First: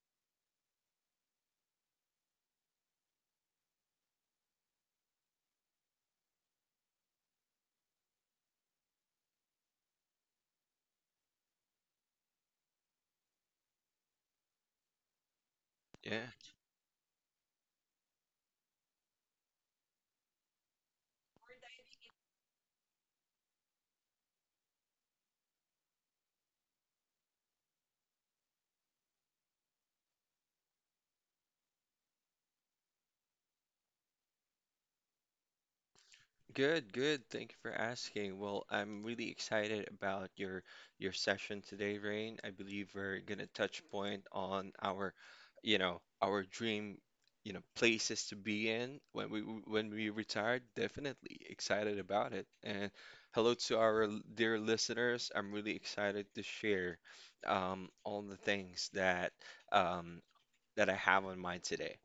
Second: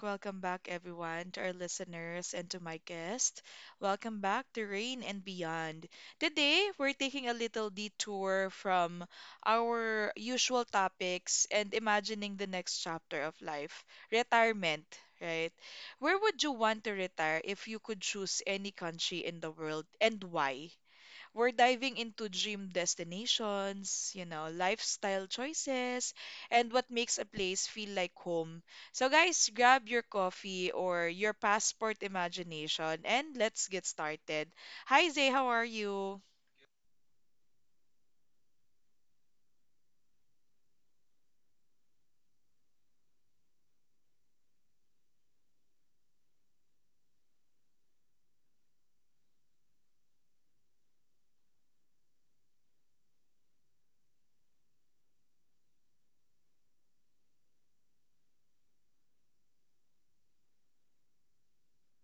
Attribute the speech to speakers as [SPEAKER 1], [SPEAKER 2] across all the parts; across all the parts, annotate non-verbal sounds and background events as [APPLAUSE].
[SPEAKER 1] Welcome back, everyone, to our listeners and to my guest. Welcome back to Rain and Beyond. Today, we're taking a little detour from our usual topics and imagining the next chapter of life retirement, right? Where
[SPEAKER 2] Yeah,
[SPEAKER 1] would you want to retire if you could choose any country in the world and why? We're diving into dream destinations, you know, lifestyle choices, and what makes a place feel like home. So, guys, grab your coffee or your passport imagination and let's get started. Hi, Zay, how are you?
[SPEAKER 2] good, good. Thank you for asking. Well, I'm really excited about your session today, Rain. I believe we're gonna touch point on our dream, places to be in when we retire. Definitely excited about it. And hello to our dear listeners. I'm really excited to share all the things that um, that I have on mind today.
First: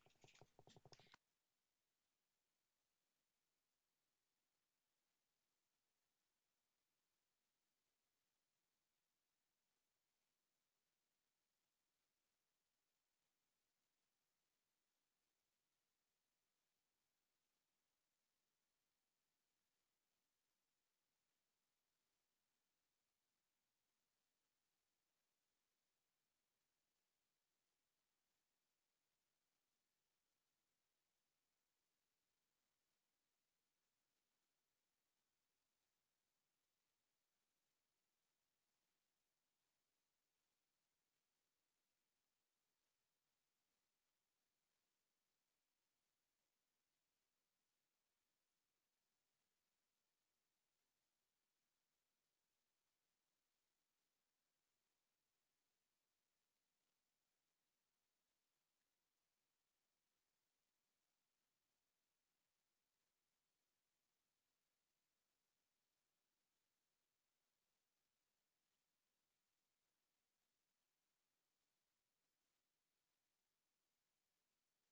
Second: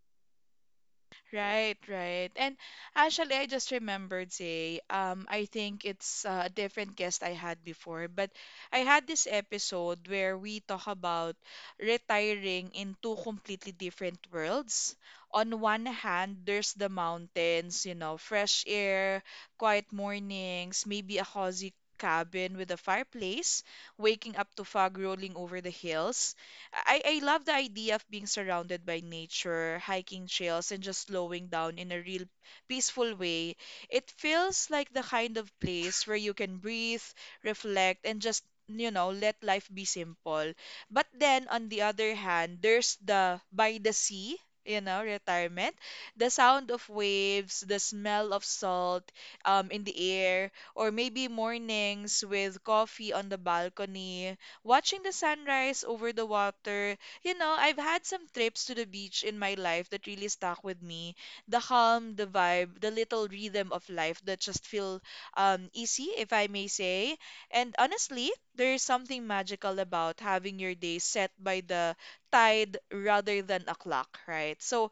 [SPEAKER 1] Right, right. And actually, I just remembered, say, I think it's a different guest I had before, but I had this episode where we talk about retiring in two completely different worlds. On one hand, there's the mountains, you know, fresh air, quiet mornings, maybe a cozy cabin with a fireplace, waking up to fog rolling over the hills. I love the idea of being surrounded by nature, hiking trails, and just slowing down in a real peaceful way. It feels like the kind of place where you can breathe, reflect, and just, you know, let life be simple. But then, on the other hand, there's the by the sea. You know, retirement, the sound of waves, the smell of salt in the air, or maybe mornings with coffee on the balcony watching the sunrise over the water. You know, I've had some trips to the beach in my life that really stuck with me. The calm, the vibe, the little rhythm of life that just feel easy, if I may say. And honestly, there is something magical about having your day set by the tide rather than a clock, right? So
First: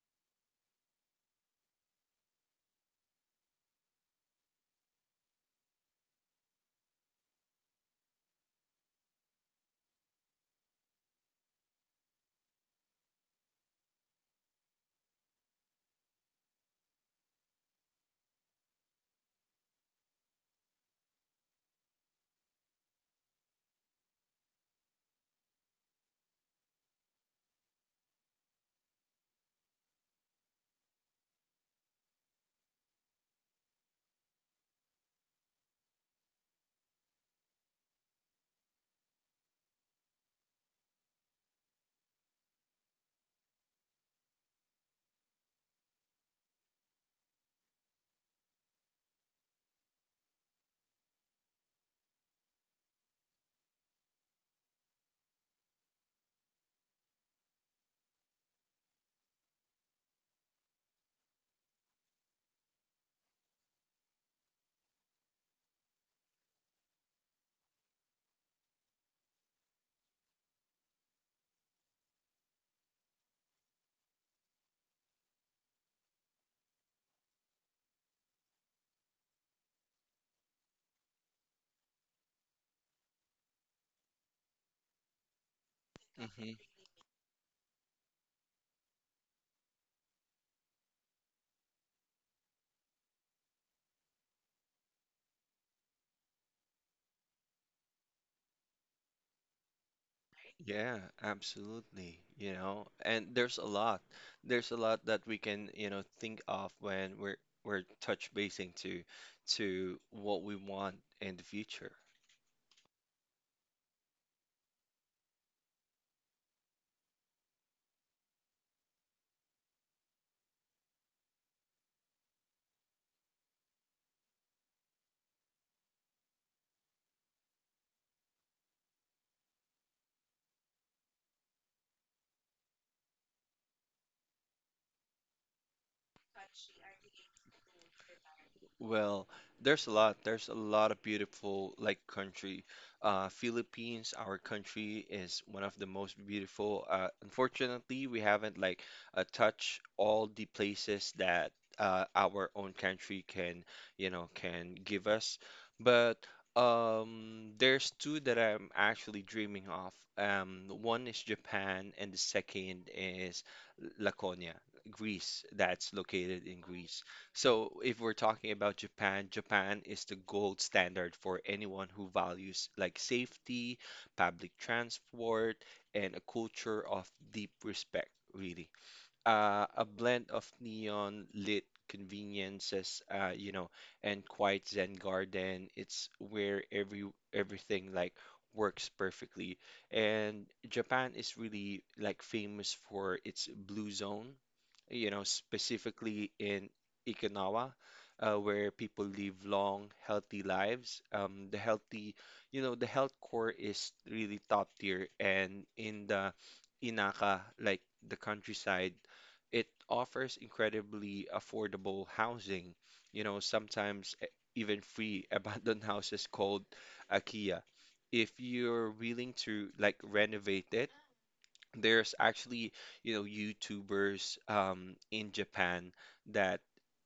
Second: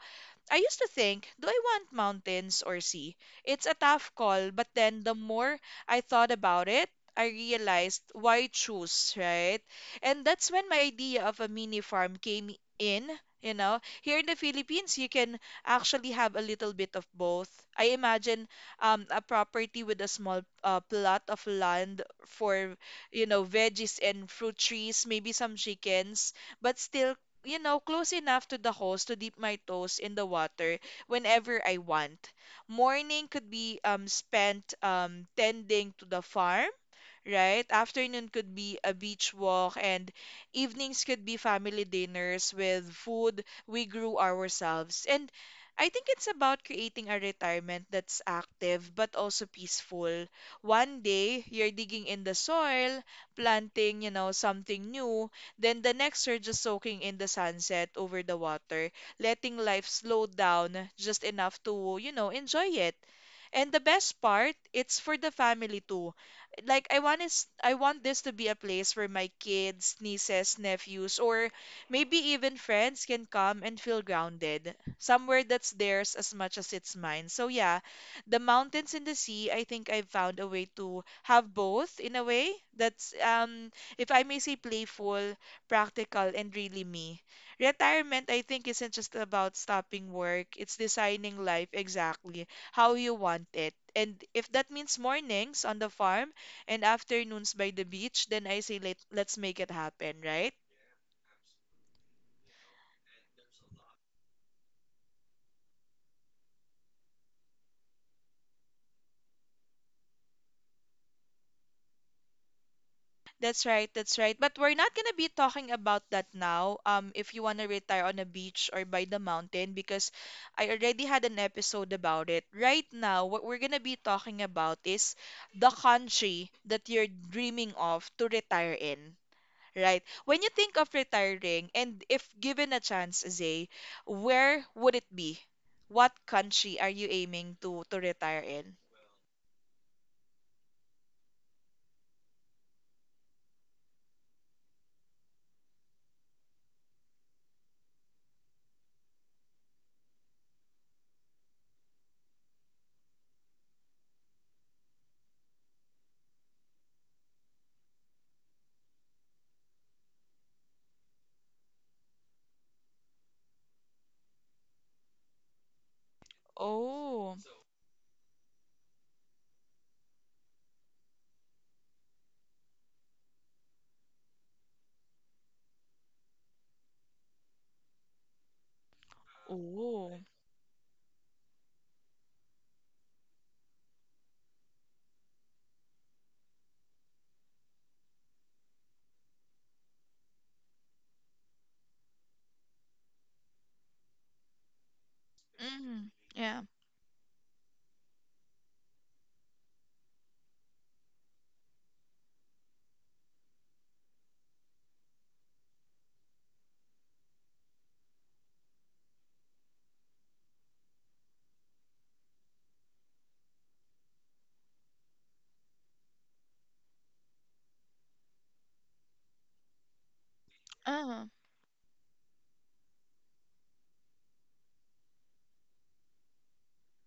[SPEAKER 1] I used to think, do I want mountains or sea? It's a tough call, but then the more I thought about it, I realized why choose, right? And that's when my idea of a mini farm came in. You know, here in the Philippines, you can actually have a little bit of both. I imagine a property with a small plot of land for, you know, veggies and fruit trees, maybe some chickens, but still you know, close enough to the holes to dip my toes in the water whenever I want. Morning could be spent tending to the farm right? Afternoon could be a beach walk, and evenings could be family dinners with food we grew ourselves. And I think it's about creating a retirement that's active but also peaceful. One day, you're digging in the soil, planting, you know, something new. Then the next, you're just soaking in the sunset over the water, letting life slow down just enough to, you know, enjoy it. And the best part, it's for the family too like I want is I want this to be a place where my kids, nieces, nephews, or maybe even friends can come and feel grounded. Somewhere that's theirs as much as it's mine. So yeah, the mountains and the sea, I think I've found a way to have both in a way that's if I may say playful, practical, and
[SPEAKER 2] Mm-hmm.
[SPEAKER 1] really me. Retirement, I think, isn't just about stopping work. It's designing life exactly how you want it. And if that means mornings on the farm, and afternoons by the beach, then I say let's make it happen, right?
[SPEAKER 2] Yeah, absolutely. You know, and there's a lot. There's a lot that we can, you know, think of when we're touch basing to what we want in the future.
[SPEAKER 1] That's right, that's right. But we're not gonna be talking about that now. If you wanna retire on a beach or by the mountain, because I already had an episode about it. Right now, what we're gonna be talking about is the country that you're dreaming of to retire in. Right. When you think of retiring, and if given a chance, Zay, where would it be? What country are you aiming to retire in?
[SPEAKER 2] Well, there's a lot. There's a lot of beautiful like country. Philippines, our country, is one of the most beautiful. Unfortunately, we haven't like touched all the places that our own country can, you know, can give us. But there's two that I'm actually dreaming of. One is Japan, and the second is Laconia, Greece. That's located in Greece.
[SPEAKER 1] Oh,
[SPEAKER 2] So, if we're talking about Japan, Japan is the gold standard for anyone who values like safety, public transport, and a culture of deep respect, really. A
[SPEAKER 1] oh.
[SPEAKER 2] blend of neon lit conveniences, and quiet Zen garden. It's where everything like works perfectly. And Japan is really like famous for its blue zone, you know,
[SPEAKER 1] Mm,
[SPEAKER 2] specifically
[SPEAKER 1] yeah.
[SPEAKER 2] in Okinawa, where people live long, healthy lives. The healthy, you know, the health core is really top tier, and in the Inaka, like the countryside, it offers incredibly affordable housing. You know, sometimes even free [LAUGHS] abandoned houses called akiya. If you're willing to like renovate it,
[SPEAKER 1] uh
[SPEAKER 2] there's actually, you know, YouTubers in Japan that,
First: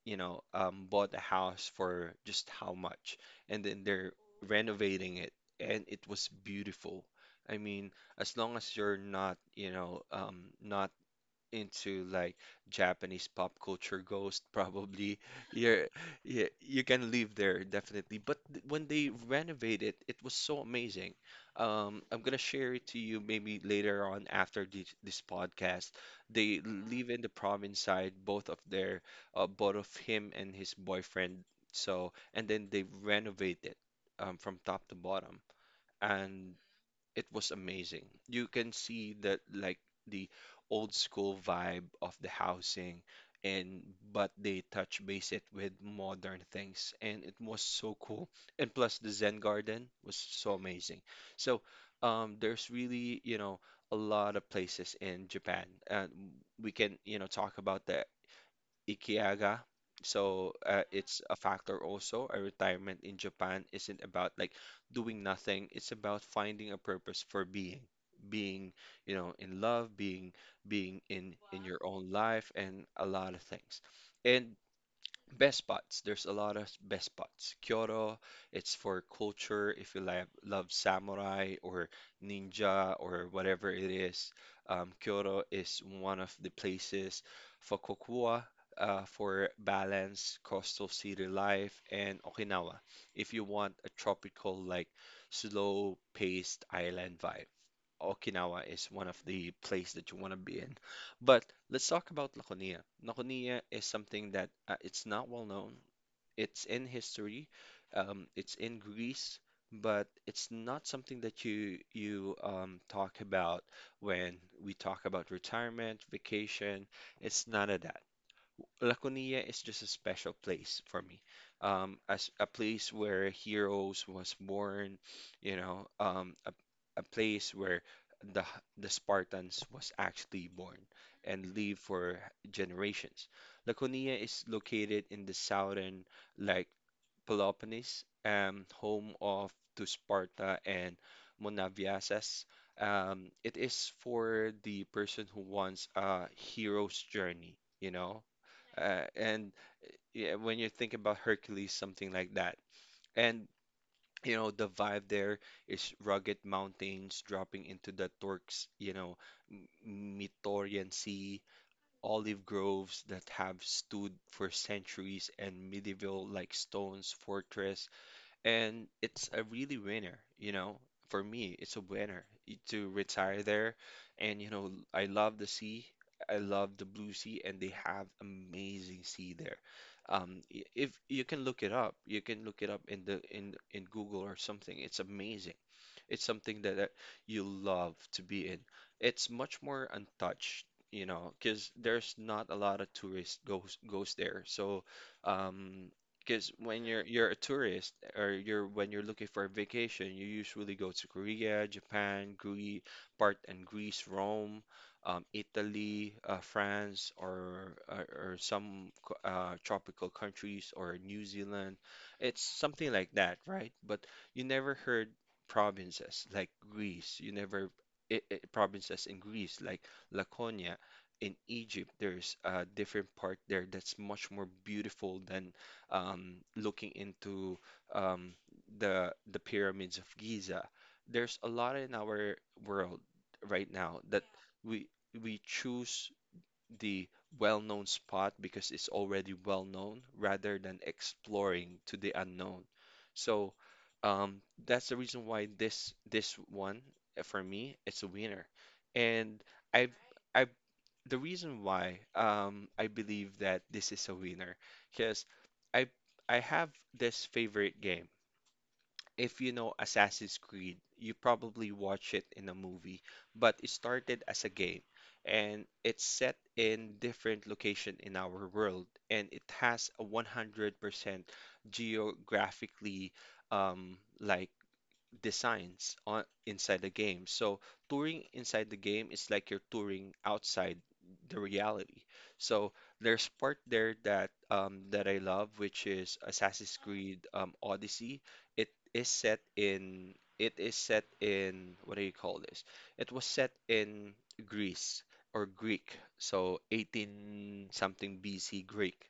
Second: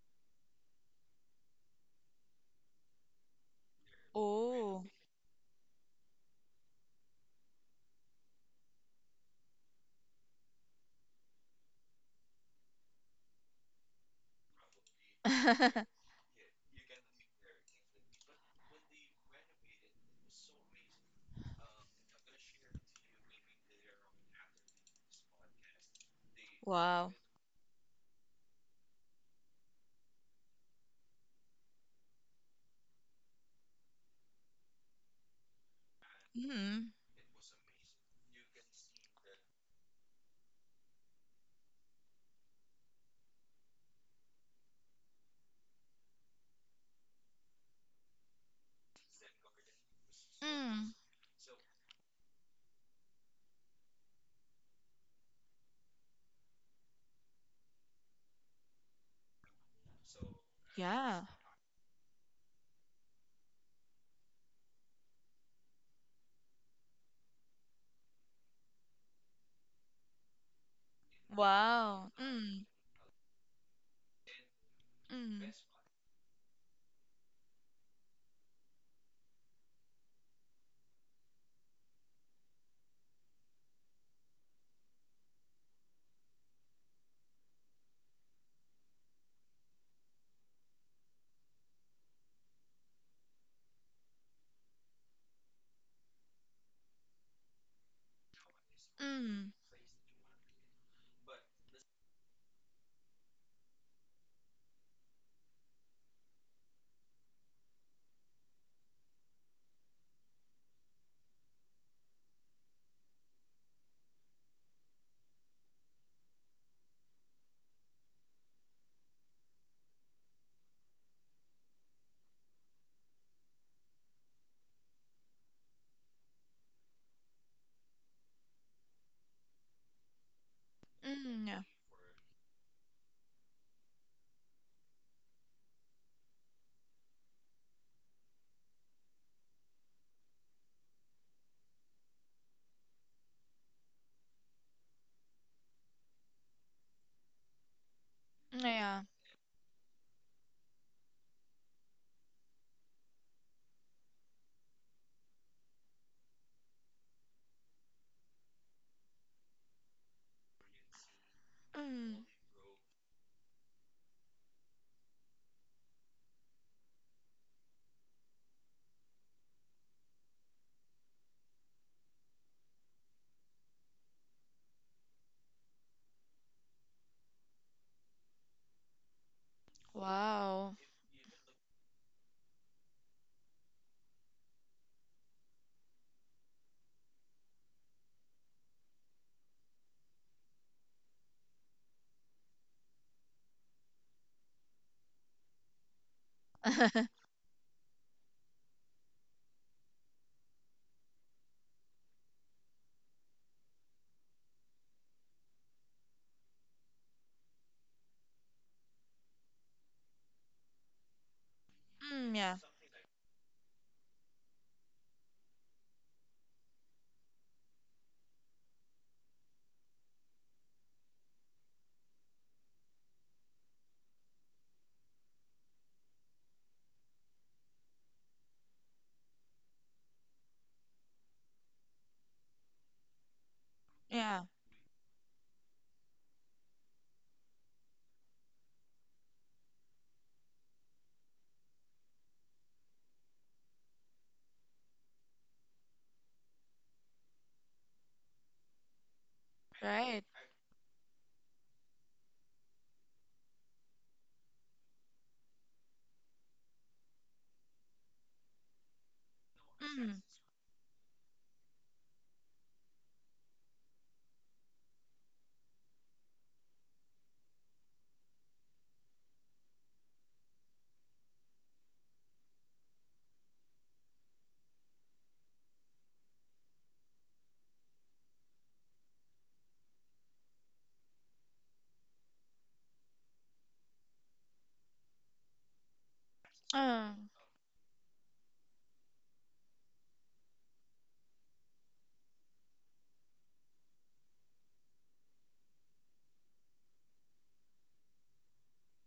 [SPEAKER 2] bought a house for just how much and then they're
[SPEAKER 1] oh.
[SPEAKER 2] renovating it, and it was beautiful. I mean, as long as you're not, you know, not into like Japanese pop culture ghost, [LAUGHS] probably you're,
[SPEAKER 1] [LAUGHS]
[SPEAKER 2] yeah, you can live there definitely. But when they renovate it, it was so amazing. I'm gonna share it to you maybe later on after this podcast. They live
[SPEAKER 1] Wow.
[SPEAKER 2] in the province side, both of both of him and his boyfriend. So, and then they renovate it from top to bottom. And
[SPEAKER 1] Mm.
[SPEAKER 2] it was amazing. You can see that like the old school vibe of the housing, and but they touch base it with modern things, and it was so cool. And plus the Zen garden was so
[SPEAKER 1] Mm,
[SPEAKER 2] amazing. So, there's really, you know, a lot of places in Japan, and we can, you know, talk about the Ikiaga. So,
[SPEAKER 1] yeah,
[SPEAKER 2] it's a factor also. A retirement in Japan isn't about like doing nothing. It's about finding a purpose for being, you know, in being in your
[SPEAKER 1] wow.
[SPEAKER 2] own life,
[SPEAKER 1] Mm,
[SPEAKER 2] and a lot of things. And
[SPEAKER 1] mm,
[SPEAKER 2] best spots. There's a lot of best spots. Kyoto, it's for culture if you love samurai or ninja or whatever it is. Kyoto is one of the places. Fukuoka, for balance, coastal city life, and Okinawa if you want a tropical, like slow-paced island vibe. Okinawa is one of
[SPEAKER 1] mm,
[SPEAKER 2] the place that you want to be in. But let's talk about Laconia. Laconia is something that, it's not well known. It's in history, it's in Greece, but it's not something that you talk about when we talk about retirement, vacation. It's none of that. Laconia is just a special place for me. As a place where heroes was born, you know, a place where the Spartans was actually born
[SPEAKER 1] mm,
[SPEAKER 2] and
[SPEAKER 1] yeah.
[SPEAKER 2] live for generations. Laconia is located in the southern, like Peloponnese, home of to Sparta and Monaviases. It is for the person who wants a hero's journey, you know,
[SPEAKER 1] Yeah.
[SPEAKER 2] and yeah, when you think about Hercules, something like that. And you know, the vibe there is rugged mountains dropping into the Turks, you know, Mittorian Sea,
[SPEAKER 1] Mm,
[SPEAKER 2] olive groves that have stood for centuries, and medieval like stones, fortress, and it's a really winner, you know. For me, it's a winner to retire there. And you know, I love the sea. I love the blue sea, and they have amazing sea there.
[SPEAKER 1] wow.
[SPEAKER 2] If you can look it up, you can look it up in the in Google or something. It's amazing. It's something that you love to be in. It's much more untouched, you know, because there's not a lot of tourists goes there. So, um, because when you're
[SPEAKER 1] [LAUGHS]
[SPEAKER 2] you're a tourist or you're when you're looking for a vacation, you usually go to Korea, Japan, Greece, part and Greece, Rome, Italy, France, or, or some tropical countries or New Zealand.
[SPEAKER 1] Mm,
[SPEAKER 2] It's
[SPEAKER 1] yeah.
[SPEAKER 2] something like that, right? But you never heard provinces like Greece. You never I I provinces in Greece like Laconia. In Egypt, there's a different part there that's much more beautiful than looking into um, the pyramids of Giza. There's a lot in our world right now that
[SPEAKER 1] Yeah.
[SPEAKER 2] we we choose the well-known spot because it's already well known rather than exploring to the unknown. So, that's the reason why this one, for me it's a winner. And I've
[SPEAKER 1] Right.
[SPEAKER 2] I've the reason why, I believe that this is a winner because I I have this favorite game. If you know
[SPEAKER 1] Mm,
[SPEAKER 2] Assassin's Creed, you probably watch it in a movie, but it started as a game, and it's set in different location in our world, and it has a 100% geographically, like designs on inside the game. So touring inside the game is like you're touring outside the reality. So there's part there that, that I love, which is Assassin's
[SPEAKER 1] uh,
[SPEAKER 2] Creed, Odyssey. It is set in, what do you call this? It was set in Greece or Greek, so 18 something BC Greek,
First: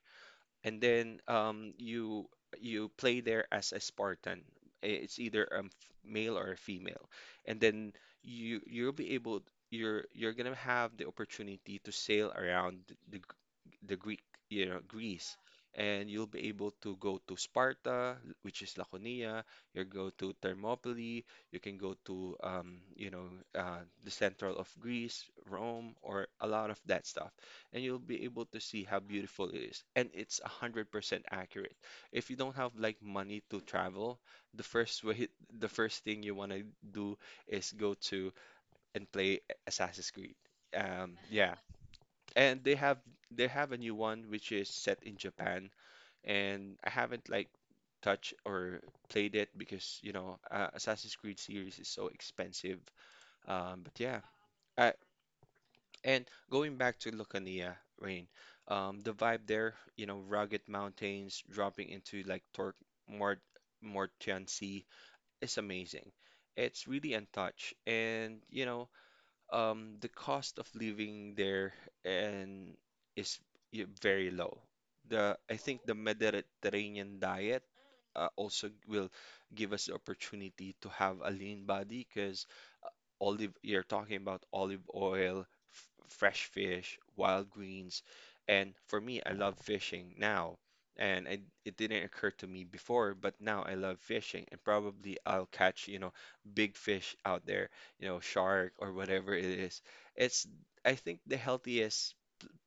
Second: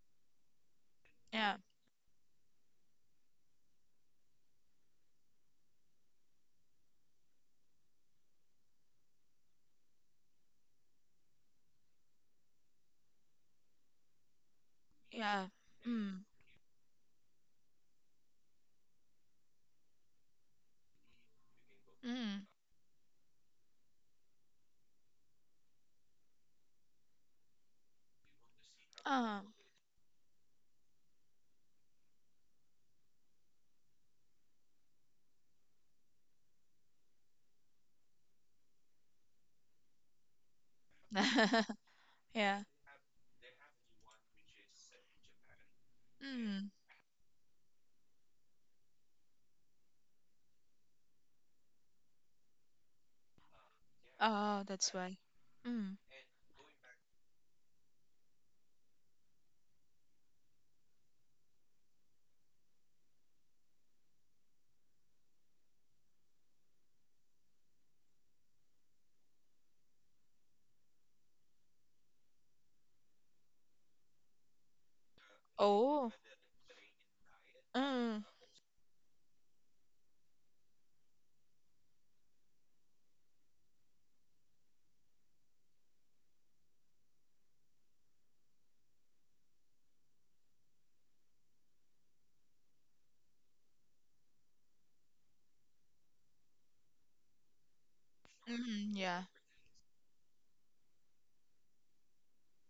[SPEAKER 2] and then,
[SPEAKER 1] yeah.
[SPEAKER 2] you play there as a Spartan. It's either male or a female, and then you, you'll be able you're gonna have the opportunity to sail around the G- the Greek, you know, Greece,
[SPEAKER 1] Yeah.
[SPEAKER 2] and
[SPEAKER 1] Mm,
[SPEAKER 2] you'll be able to go to Sparta, which is Laconia. You go to Thermopylae. You can go to,
[SPEAKER 1] mm,
[SPEAKER 2] you know, the central of Greece, Rome, or a lot of that stuff, and you'll be able to see how
[SPEAKER 1] uh.
[SPEAKER 2] beautiful it is. And it's 100% accurate. If you don't have like money to travel, the first [LAUGHS] way, the first thing you want to do is go to and play Assassin's Creed. Yeah.
[SPEAKER 1] [LAUGHS] Yeah.
[SPEAKER 2] And they have a new one which is set in Japan,
[SPEAKER 1] Mm.
[SPEAKER 2] and I haven't like touched or played it because you know, Assassin's Creed series is so expensive. But yeah,
[SPEAKER 1] Oh, that's
[SPEAKER 2] I,
[SPEAKER 1] why. Mm.
[SPEAKER 2] and going back to Lucania, Rain, the vibe there, you know, rugged mountains dropping into like Tor Mort Mortian Sea is amazing. It's really untouched, and you know, the cost of living there and is very low. The I think the
[SPEAKER 1] Oh.
[SPEAKER 2] Mediterranean diet,
[SPEAKER 1] Mm.
[SPEAKER 2] also will give us the opportunity to have a lean body because olive, you're talking about olive oil, f fresh fish, wild greens. And for me, I love fishing now. And it didn't occur to me before, but now I love fishing. And probably I'll catch, you know, big fish out there, you know, shark
[SPEAKER 1] Mm.
[SPEAKER 2] or
[SPEAKER 1] Yeah.
[SPEAKER 2] whatever it is. It's, I think, the healthiest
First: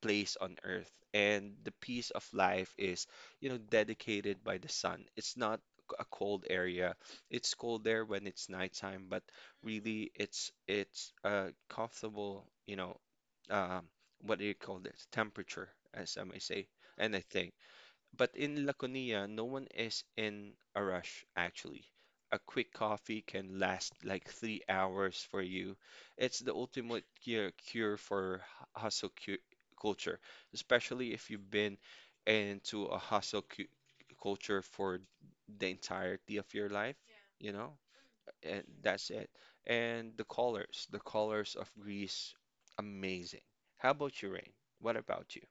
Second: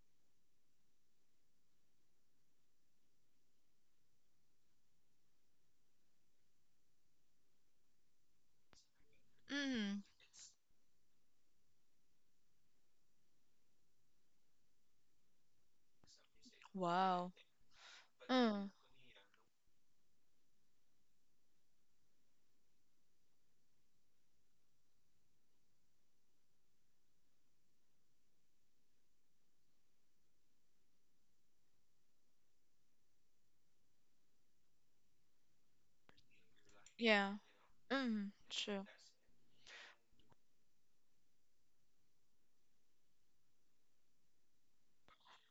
[SPEAKER 2] place on earth. And the peace of life is, you know, dedicated by the sun. It's not a cold area. It's cold there when it's nighttime, but
[SPEAKER 1] Mm.
[SPEAKER 2] really it's a comfortable, you know, um, what do you call this? Temperature, as I may say, and I
[SPEAKER 1] Wow.
[SPEAKER 2] think. But in
[SPEAKER 1] Mm.
[SPEAKER 2] Laconia, no one is in a rush, actually. A quick coffee can last like 3 hours for you. It's the ultimate cure for hustle cu culture, especially if you've been into a hustle cu culture for the entirety of your life,
[SPEAKER 1] Yeah.
[SPEAKER 2] you know?
[SPEAKER 1] Mm.
[SPEAKER 2] And
[SPEAKER 1] True.
[SPEAKER 2] that's it. And the colors of Greece, amazing. How about you, Rain? What about you?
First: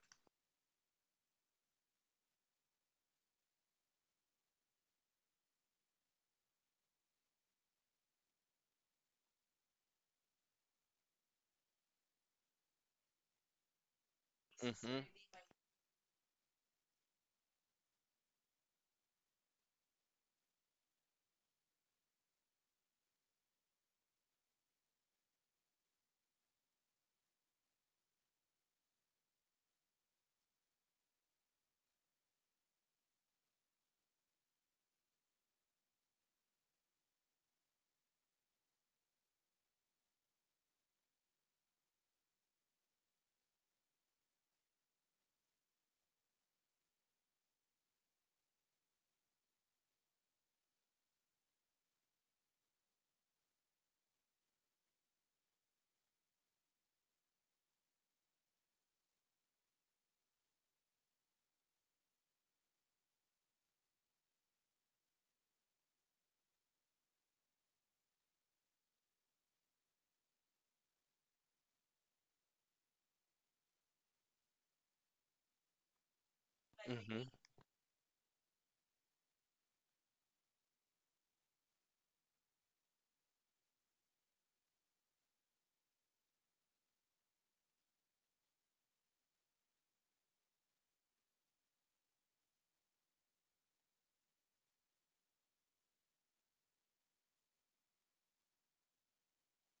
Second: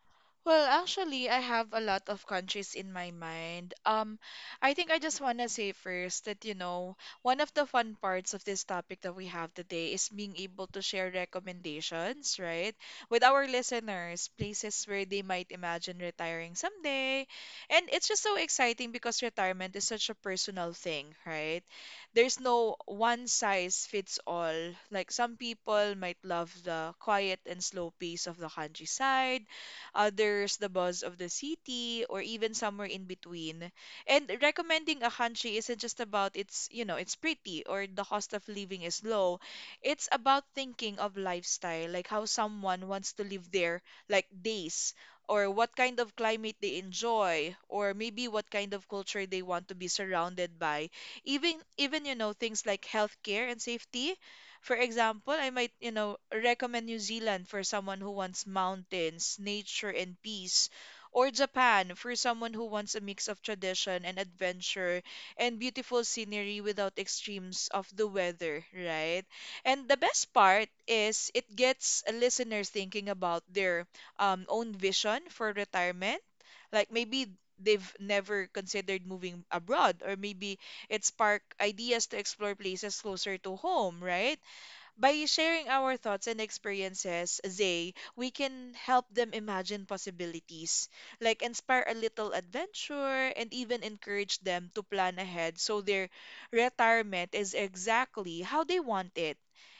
[SPEAKER 1] Well, actually, I have a lot of countries in my mind. I think I just want to say first that, you know, one of the fun parts of this topic that we have today is being able to share recommendations, right, with our listeners, places
[SPEAKER 2] Mm-hmm.
[SPEAKER 1] where they might imagine retiring someday. And it's just so exciting because retirement is such a personal thing, right? There's no one size fits all. Like some people might love the quiet and slow pace of the countryside others the buzz of the city, or even somewhere in between. And recommending a country isn't just about it's, you know, it's pretty or the cost of living is low. It's about thinking of lifestyle, like how someone wants to live there, like days, or what kind of climate they enjoy, or maybe what kind of culture they want to be surrounded by. Even you know things like healthcare and safety for example, I might, you know, recommend New Zealand for someone who wants mountains, nature, and peace, or Japan for someone who wants a mix of tradition and adventure and beautiful scenery without extremes of the weather, right? And the best part is it gets listeners thinking about their own vision for retirement. Like
[SPEAKER 2] Mm-hmm.
[SPEAKER 1] maybe they've never considered moving abroad, or maybe it spark ideas to explore places closer to home, right? By sharing our thoughts and experiences, Zay, we can help them imagine possibilities, like inspire a little adventure and even encourage them to plan ahead so their retirement is exactly how they want it.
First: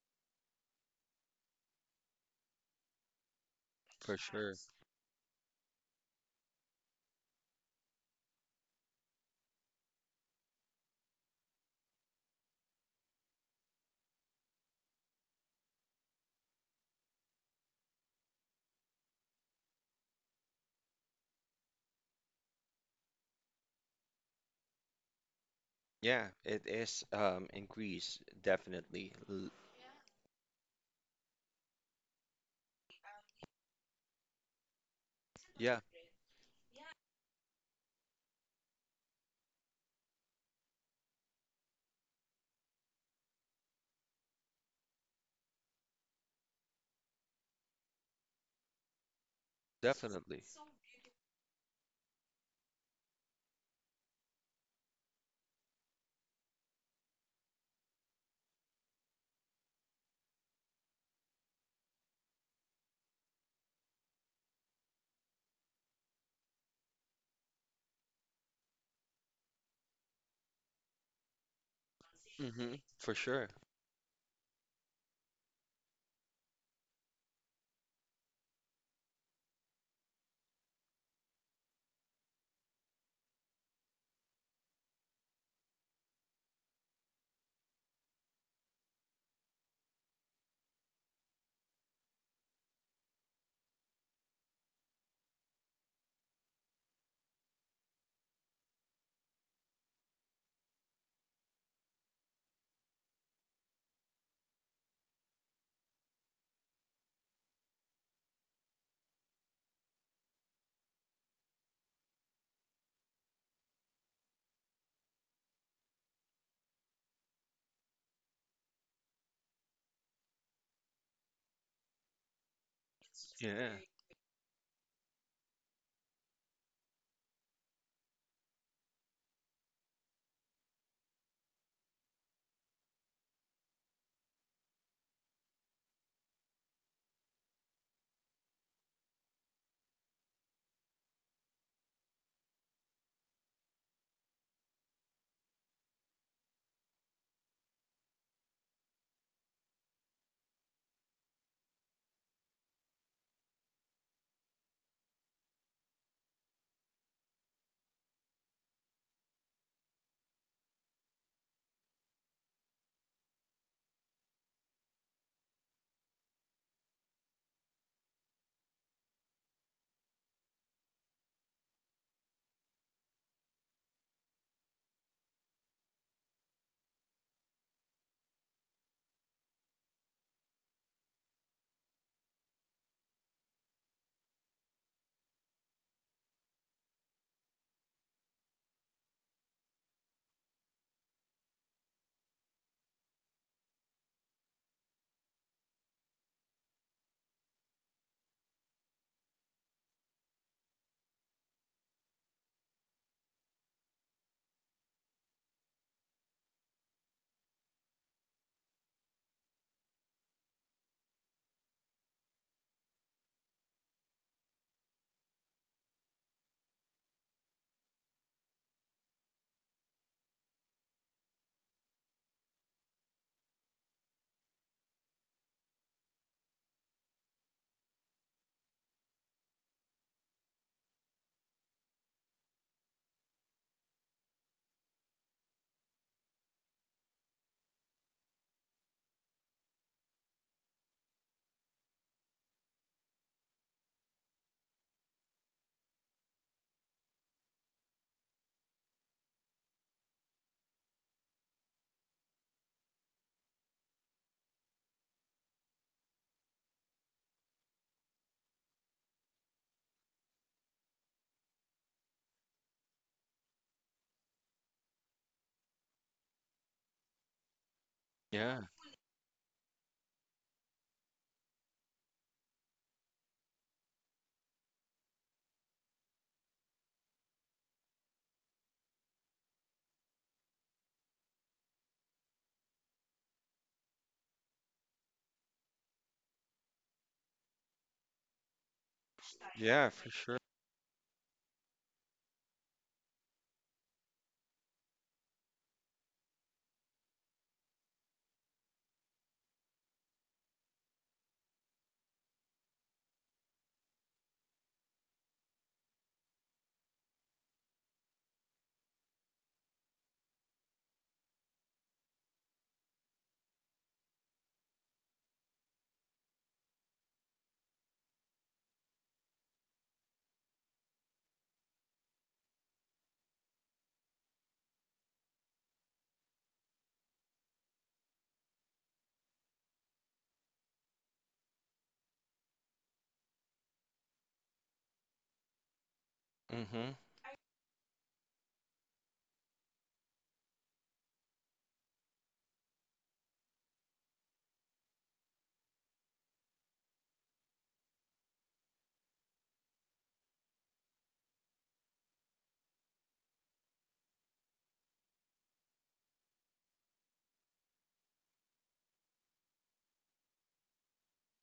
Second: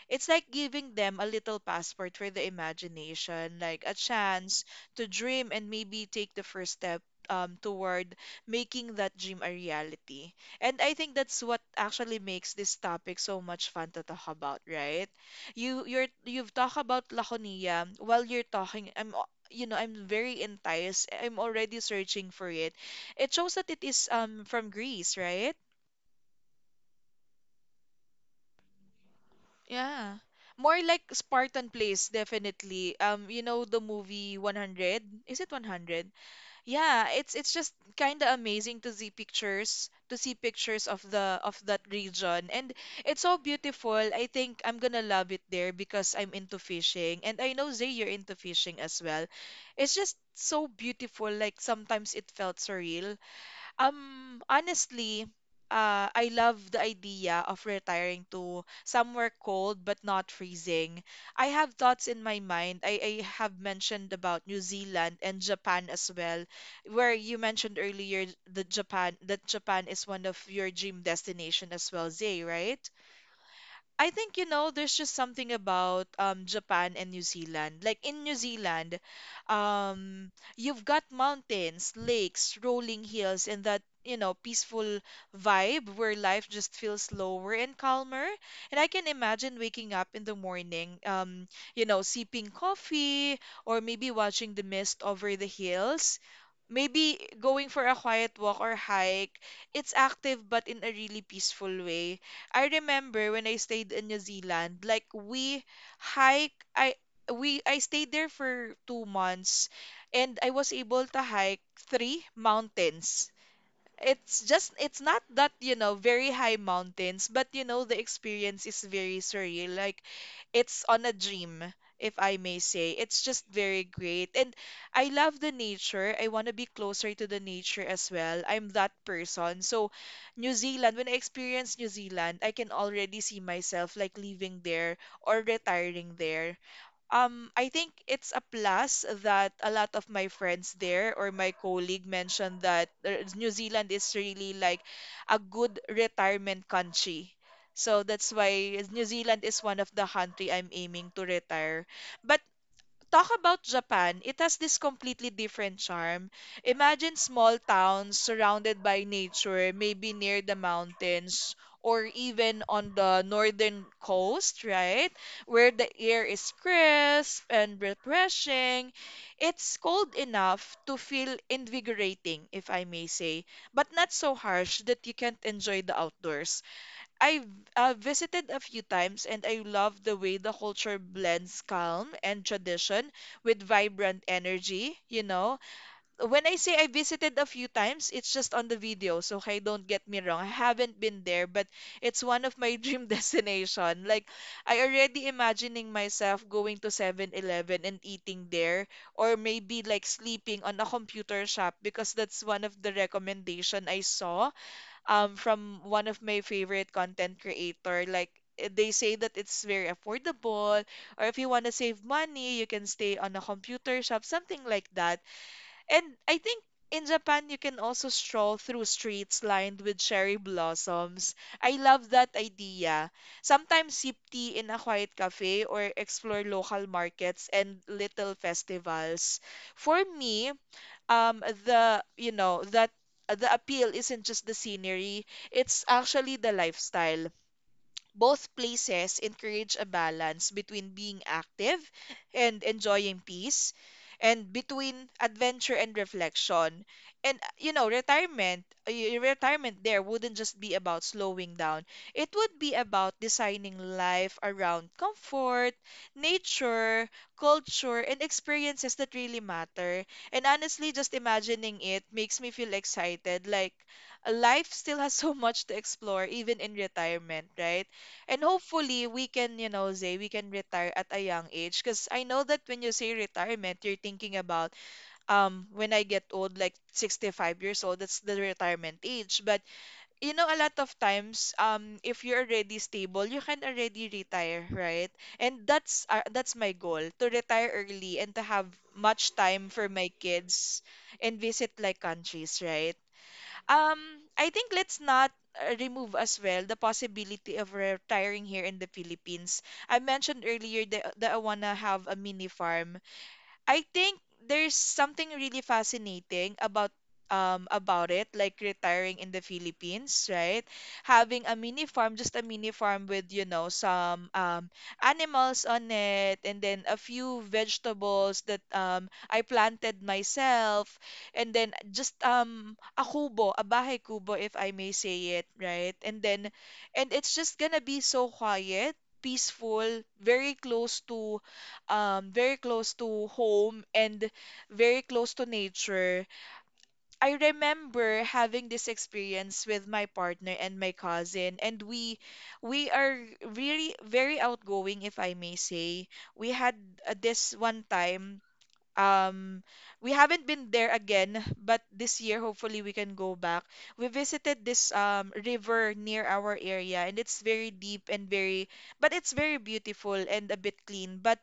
[SPEAKER 1] It's like giving them a little passport for the imagination, like a
[SPEAKER 2] For sure.
[SPEAKER 1] chance to dream and maybe take the first step toward making that dream a reality. And I think that's what actually makes this topic so much fun to talk about, right? You you're you've talked about Laconia while you're talking. I'm al- you know I'm very enticed. I'm already searching for it. It shows that it is from Greece, right?
[SPEAKER 2] Yeah, it is in Greece, definitely. L-
[SPEAKER 1] Yeah. More like Spartan place, definitely. You know the movie 100? Is it
[SPEAKER 2] Yeah,
[SPEAKER 1] 100? Yeah, it's just kind of amazing to see pictures of the of that region. And it's so beautiful. I think I'm gonna love it there because I'm into fishing. And I know Zay, you're into fishing as well. It's just
[SPEAKER 2] definitely.
[SPEAKER 1] so beautiful. Like sometimes it felt surreal honestly, I love the idea of retiring to somewhere cold but not freezing. I have thoughts in my mind. I have mentioned about New Zealand and Japan as well, where you mentioned earlier the Japan that Japan is one of your dream destination as well, Zay,
[SPEAKER 2] Mm-hmm.
[SPEAKER 1] right?
[SPEAKER 2] For sure.
[SPEAKER 1] I think, you know, there's just something about Japan and New Zealand. Like in New Zealand, um, you've got mountains, lakes, rolling hills, and that, you know, peaceful vibe where life just feels slower and calmer. And I can imagine waking up in the morning, you know, sipping coffee or maybe watching the mist over the hills. Maybe going for a quiet walk or hike. It's active but in a really peaceful way. I remember when I stayed in New Zealand, like we hike I we I stayed there for 2 months and I was able to hike three mountains. It's just it's not that you know very high mountains but you know the experience is very surreal. Like it's on a dream if I may say it's just
[SPEAKER 2] Yeah.
[SPEAKER 1] very great. And I love the nature. I want to be closer to the nature as well. I'm that person. So new zealand when I experience new zealand I can already see myself like living there or retiring there. I think it's a plus that a lot of my friends there or my colleague mentioned that New Zealand is really like a good retirement country. So that's why New Zealand is one of the country I'm aiming to retire. But talk about Japan, it has this completely different charm. Imagine small towns surrounded by nature, maybe near the mountains or even on the northern coast, right? Where the air is crisp and refreshing. It's cold enough to feel invigorating, if I may say, but not so harsh that you can't enjoy the outdoors. I've visited a few times and I love the way the culture blends calm and tradition with vibrant energy, you know. When I say I visited a few times, it's just on the videos, okay? Don't get me wrong. I haven't been there, but it's one of my [LAUGHS] dream destination. Like I already imagining myself going to 7-Eleven and eating there, or maybe like sleeping on a computer shop because that's one of the recommendation I saw from one of my favorite content creator, like they say that it's very affordable, or if you want to save money you can stay on a computer shop, something like that. And I think in Japan you can also stroll through streets lined with cherry blossoms. I love that idea. Sometimes sip tea in a quiet cafe, or explore local markets and little festivals. For me, the you know that the appeal isn't just the scenery, it's actually the lifestyle. Both places encourage a balance between being active and enjoying peace, and between adventure and reflection. And retirement there wouldn't just be about slowing down, it would be about designing life around comfort, nature, culture and experiences that really matter. And honestly, just imagining it makes me feel excited. Like, life still has [LAUGHS] so much to explore even in retirement, right? And
[SPEAKER 2] Yeah.
[SPEAKER 1] hopefully we can, you know, Zay, we can retire at a young age. Because I know that when you say retirement, you're thinking about when I get old, like 65 years old, that's the retirement age. But you know, a lot of times, if you're already stable, you can already retire, right? And that's my goal, to retire early and to have much time for
[SPEAKER 2] Yeah,
[SPEAKER 1] my
[SPEAKER 2] for sure.
[SPEAKER 1] kids and visit like countries, right? Um, I think let's not remove as well the possibility of retiring here in the Philippines. I mentioned earlier that I wanna have a mini farm. I think there's something really fascinating about it, like retiring in the Philippines, right? Having a mini farm, just a mini farm with, you know, some animals on it, and then a few vegetables that I planted myself, and then just a kubo, a bahay kubo, if I may say it, right? And then and it's just gonna be so quiet, peaceful, very close to home, and very close to nature.
[SPEAKER 2] Mm-hmm.
[SPEAKER 1] I remember having this experience with my partner and my cousin, and we are really very outgoing, if I may say. We had this one time, um we haven't been there again, but this year hopefully we can go back. We visited this river near our area, and it's very deep and very, but it's very beautiful and a bit clean. But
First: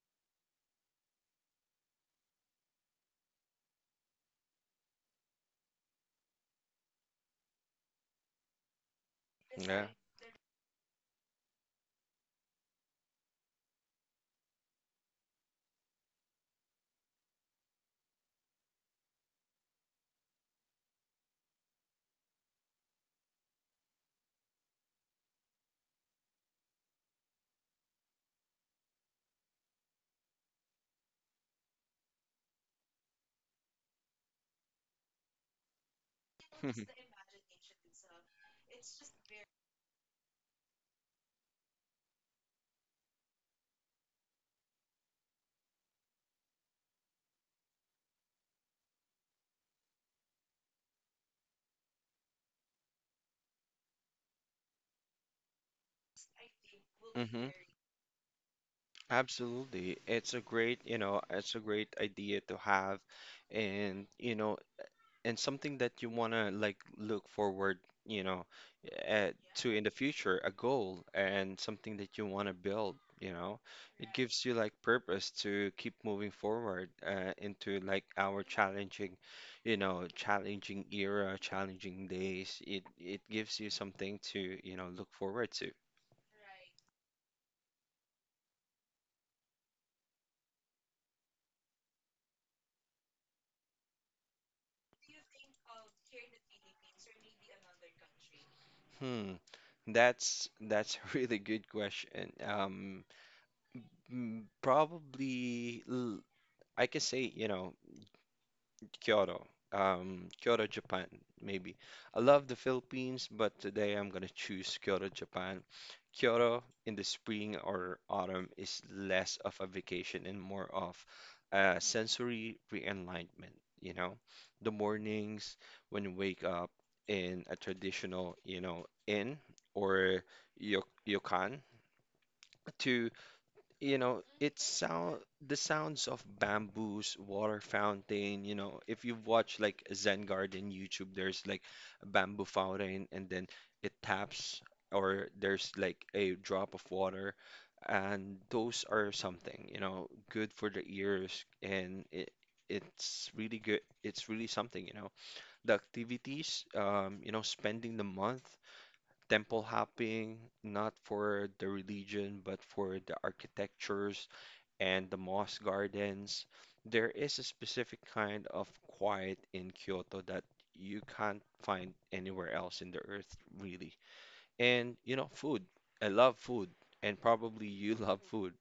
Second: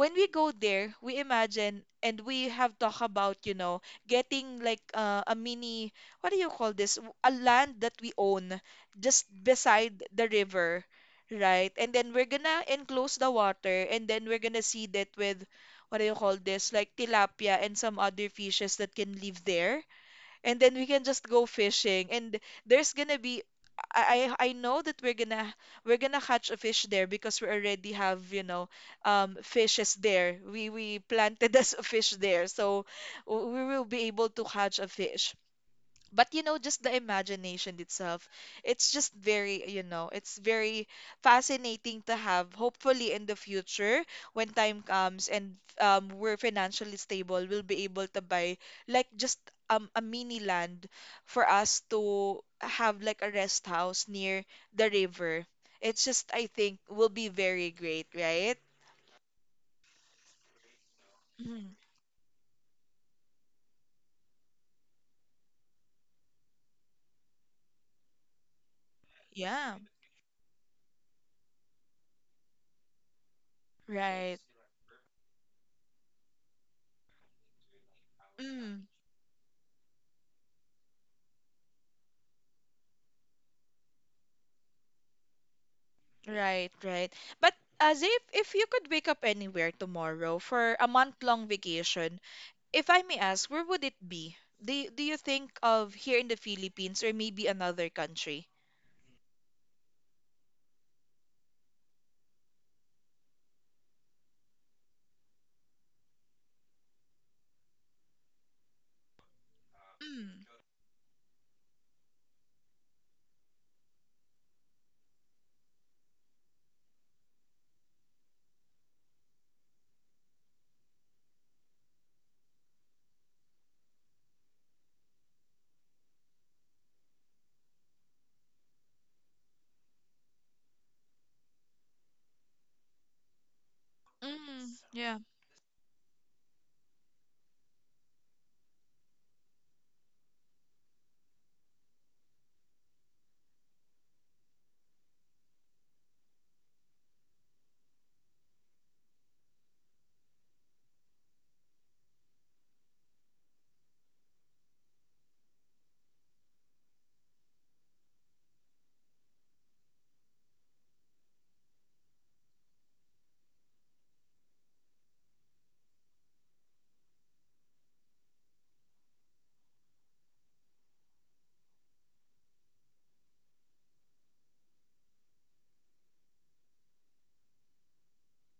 [SPEAKER 1] when we go there we imagine, and we have talked about, you know, getting like a mini, what do you call this, a land that we own just
[SPEAKER 2] Yeah.
[SPEAKER 1] beside the river, right? And then we're gonna enclose the water, and then we're gonna seed it with, what do you call this, like tilapia and some other fishes that can live there. And then we can just go fishing. And there's gonna be I know that we're gonna catch a fish there, because we already have, you know, fishes there. We planted [LAUGHS] as a fish there. So we will be able to catch a fish. But you know, just the
[SPEAKER 2] [LAUGHS]
[SPEAKER 1] imagination itself, it's just, very you know, it's very fascinating to have hopefully in the future, when time comes and we're financially stable, we'll be able to buy like just a mini land for us to have like a rest house near the river. It's just, I think, will be
[SPEAKER 2] Mm-hmm.
[SPEAKER 1] very great, right?
[SPEAKER 2] Absolutely. It's a great, you know, it's a
[SPEAKER 1] Mhm.
[SPEAKER 2] great idea to have and, you know, and something that you want to like look forward, you know, uh, to
[SPEAKER 1] Yeah,
[SPEAKER 2] in the future, a goal and something that you want to build, you know. It
[SPEAKER 1] right.
[SPEAKER 2] gives you like purpose to keep moving forward, into like our challenging, you know, challenging era, challenging days. It gives you something to, you know, look forward to.
[SPEAKER 1] Right, right. But, as if you could wake up anywhere tomorrow for a month-long vacation, if I may ask, where would it be? Do you think of here in the Philippines, or maybe another country?
[SPEAKER 2] Hmm. That's [LAUGHS] a really good question. Mm, probably I can say, you know, Kyoto.
[SPEAKER 1] Mm.
[SPEAKER 2] Kyoto, Japan, maybe. I love the Philippines, but today I'm gonna choose Kyoto, Japan. Kyoto in the spring or autumn is less of a vacation and more of a sensory re-enlightenment, you know? The mornings when you wake up in a traditional, you know, inn or ryokan to it
[SPEAKER 1] Mm,
[SPEAKER 2] sound
[SPEAKER 1] yeah.
[SPEAKER 2] the sounds of bamboos, water fountain, you know, if you've watched like Zen Garden YouTube, there's like a bamboo fountain and then it taps or there's like a drop of water and those are something, you know, good for the ears and it's really good. It's really something, you know. The activities, you know, spending the month temple hopping, not for the religion, but for the architectures and the moss gardens. There is a specific kind of quiet in Kyoto that you can't find anywhere else in the earth, really. And you know, food. I love food, and probably [LAUGHS] you love food.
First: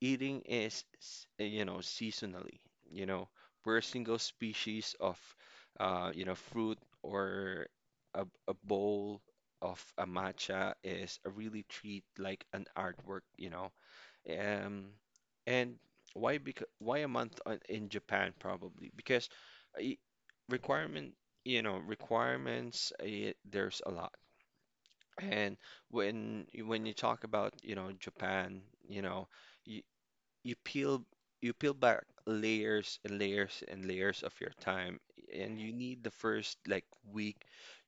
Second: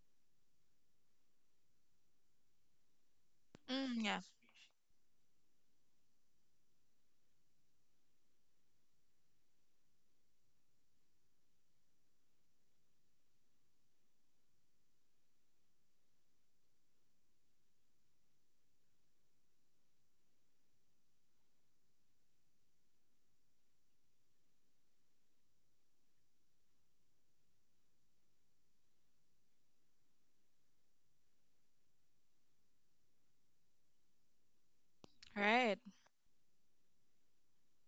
[SPEAKER 2] Eating is, you know, seasonally. You know, per
[SPEAKER 1] Mm,
[SPEAKER 2] single
[SPEAKER 1] yeah.
[SPEAKER 2] species of, you know, fruit or a bowl of a matcha is a really treat, like an artwork. Um, and why because why a month on, in Japan probably? Because I- requirement, you know, requirements, there's a lot. And when you talk about, you know, Japan, you know, you, you peel you peel back layers and layers and layers of your time and you
[SPEAKER 1] Right,
[SPEAKER 2] need the first like week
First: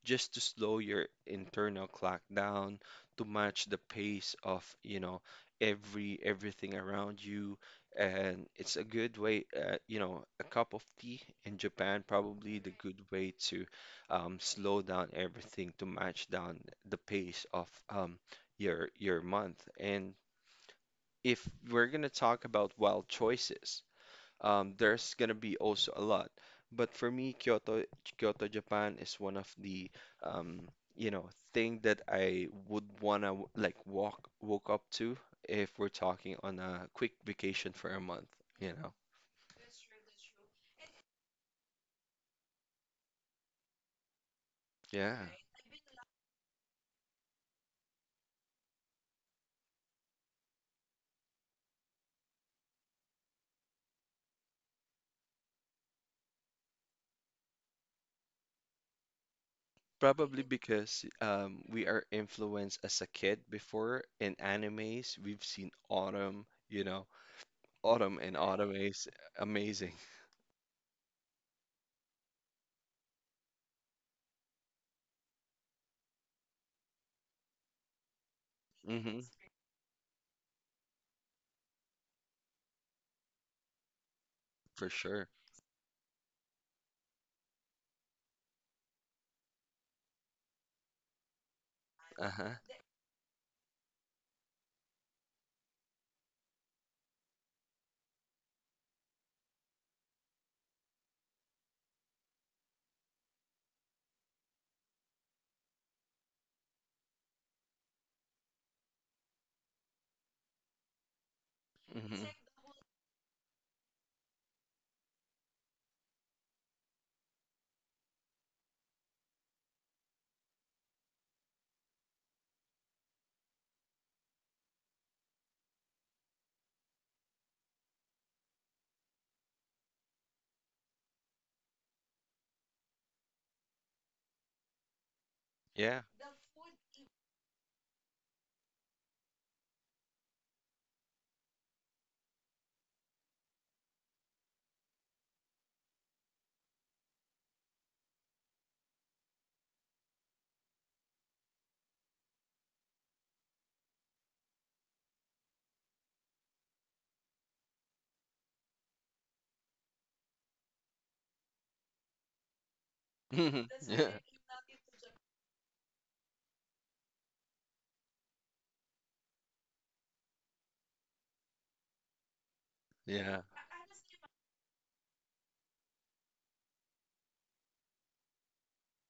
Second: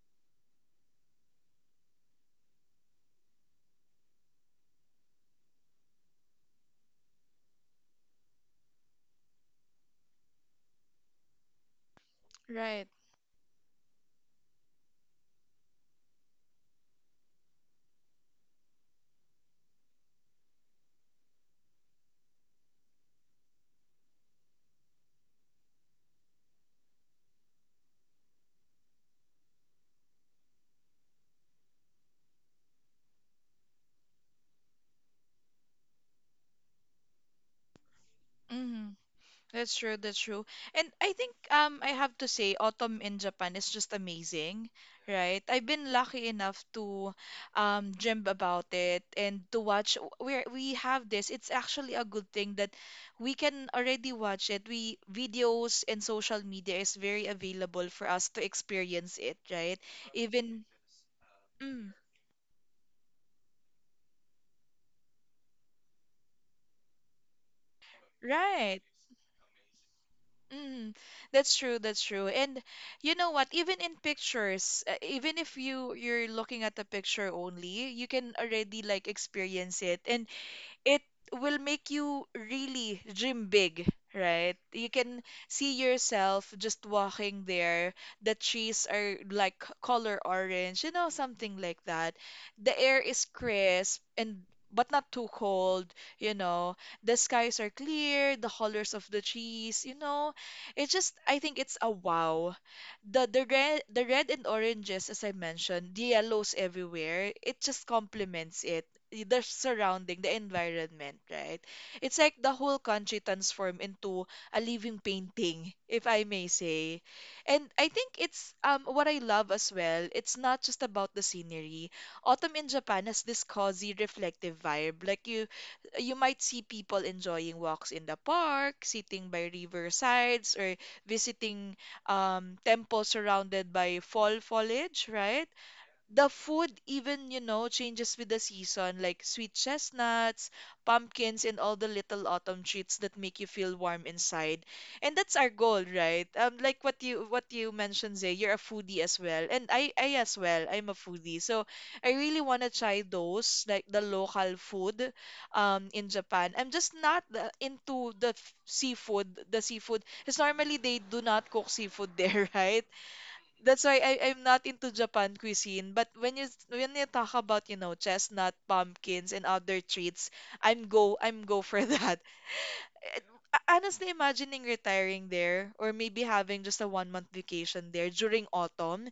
[SPEAKER 2] just to slow your internal clock down to match the pace of you know everything around you and it's a good way you know a cup of tea in Japan probably the
[SPEAKER 1] right.
[SPEAKER 2] good way to slow down everything to match down the pace of your month and if we're going to talk about wild choices, there's going to be also a lot. But for me, Kyoto, Japan is one of the, um, you know, thing that I would want to like walk, woke up to if we're talking on a quick vacation for a month, you know?
[SPEAKER 1] Hmm. That's true, that's true. And I think I have to say autumn in Japan is just amazing.
[SPEAKER 2] Yeah.
[SPEAKER 1] Right. I've been lucky enough to dream about it, and to watch, where we have this. It's actually a good thing that we can already watch it. We videos and social media is very available for us to experience it, right?
[SPEAKER 2] Probably
[SPEAKER 1] Even.
[SPEAKER 2] because we
[SPEAKER 1] Mm,
[SPEAKER 2] are influenced as a kid before in animes. We've seen autumn, you know, autumn
[SPEAKER 1] right.
[SPEAKER 2] is amazing.
[SPEAKER 1] Mm, that's true, that's true. And you know what, even in pictures, even if you're looking at the picture only, you can already
[SPEAKER 2] [LAUGHS]
[SPEAKER 1] like
[SPEAKER 2] Hmm,
[SPEAKER 1] experience it. And it will make you really dream big, right?
[SPEAKER 2] for
[SPEAKER 1] You can
[SPEAKER 2] sure.
[SPEAKER 1] see yourself just walking there. The trees are like color orange, you know, something like that.
[SPEAKER 2] Uh-huh.
[SPEAKER 1] The air is crisp and, but not too cold, you know. The skies are clear, the colors of the trees, you know. It just, I think it's a wow, the red, the red and oranges, as I mentioned, the yellows everywhere, it just complements it. The surrounding, the environment, right? It's
[SPEAKER 2] Hmm.
[SPEAKER 1] like the whole country transformed into a living painting, if I may say. And I think it's, what I love as well, it's not just about the scenery. Autumn in Japan has this cozy, reflective vibe. Like, you might see people enjoying walks in the park, sitting by riversides, or visiting temple surrounded by fall foliage, right?
[SPEAKER 2] Yeah.
[SPEAKER 1] The food even, you know, changes with the season, like sweet chestnuts, pumpkins, and all the little autumn treats that make you feel warm inside. And that's our goal, right? Like what you mentioned, Zay, you're a foodie as well, and I as well, I'm a foodie, so I really want to try those, like the local food, in Japan. I'm just not into the seafood. The seafood, because normally they do not cook seafood there, [LAUGHS] right? That's
[SPEAKER 2] [LAUGHS]
[SPEAKER 1] why
[SPEAKER 2] Yeah.
[SPEAKER 1] I, I'm not into Japan cuisine. But when you talk about, you know, chestnut, pumpkins, and other treats, I'm go for [LAUGHS] that.
[SPEAKER 2] Yeah.
[SPEAKER 1] Honestly, imagining retiring there, or maybe having just a 1 month vacation there during autumn,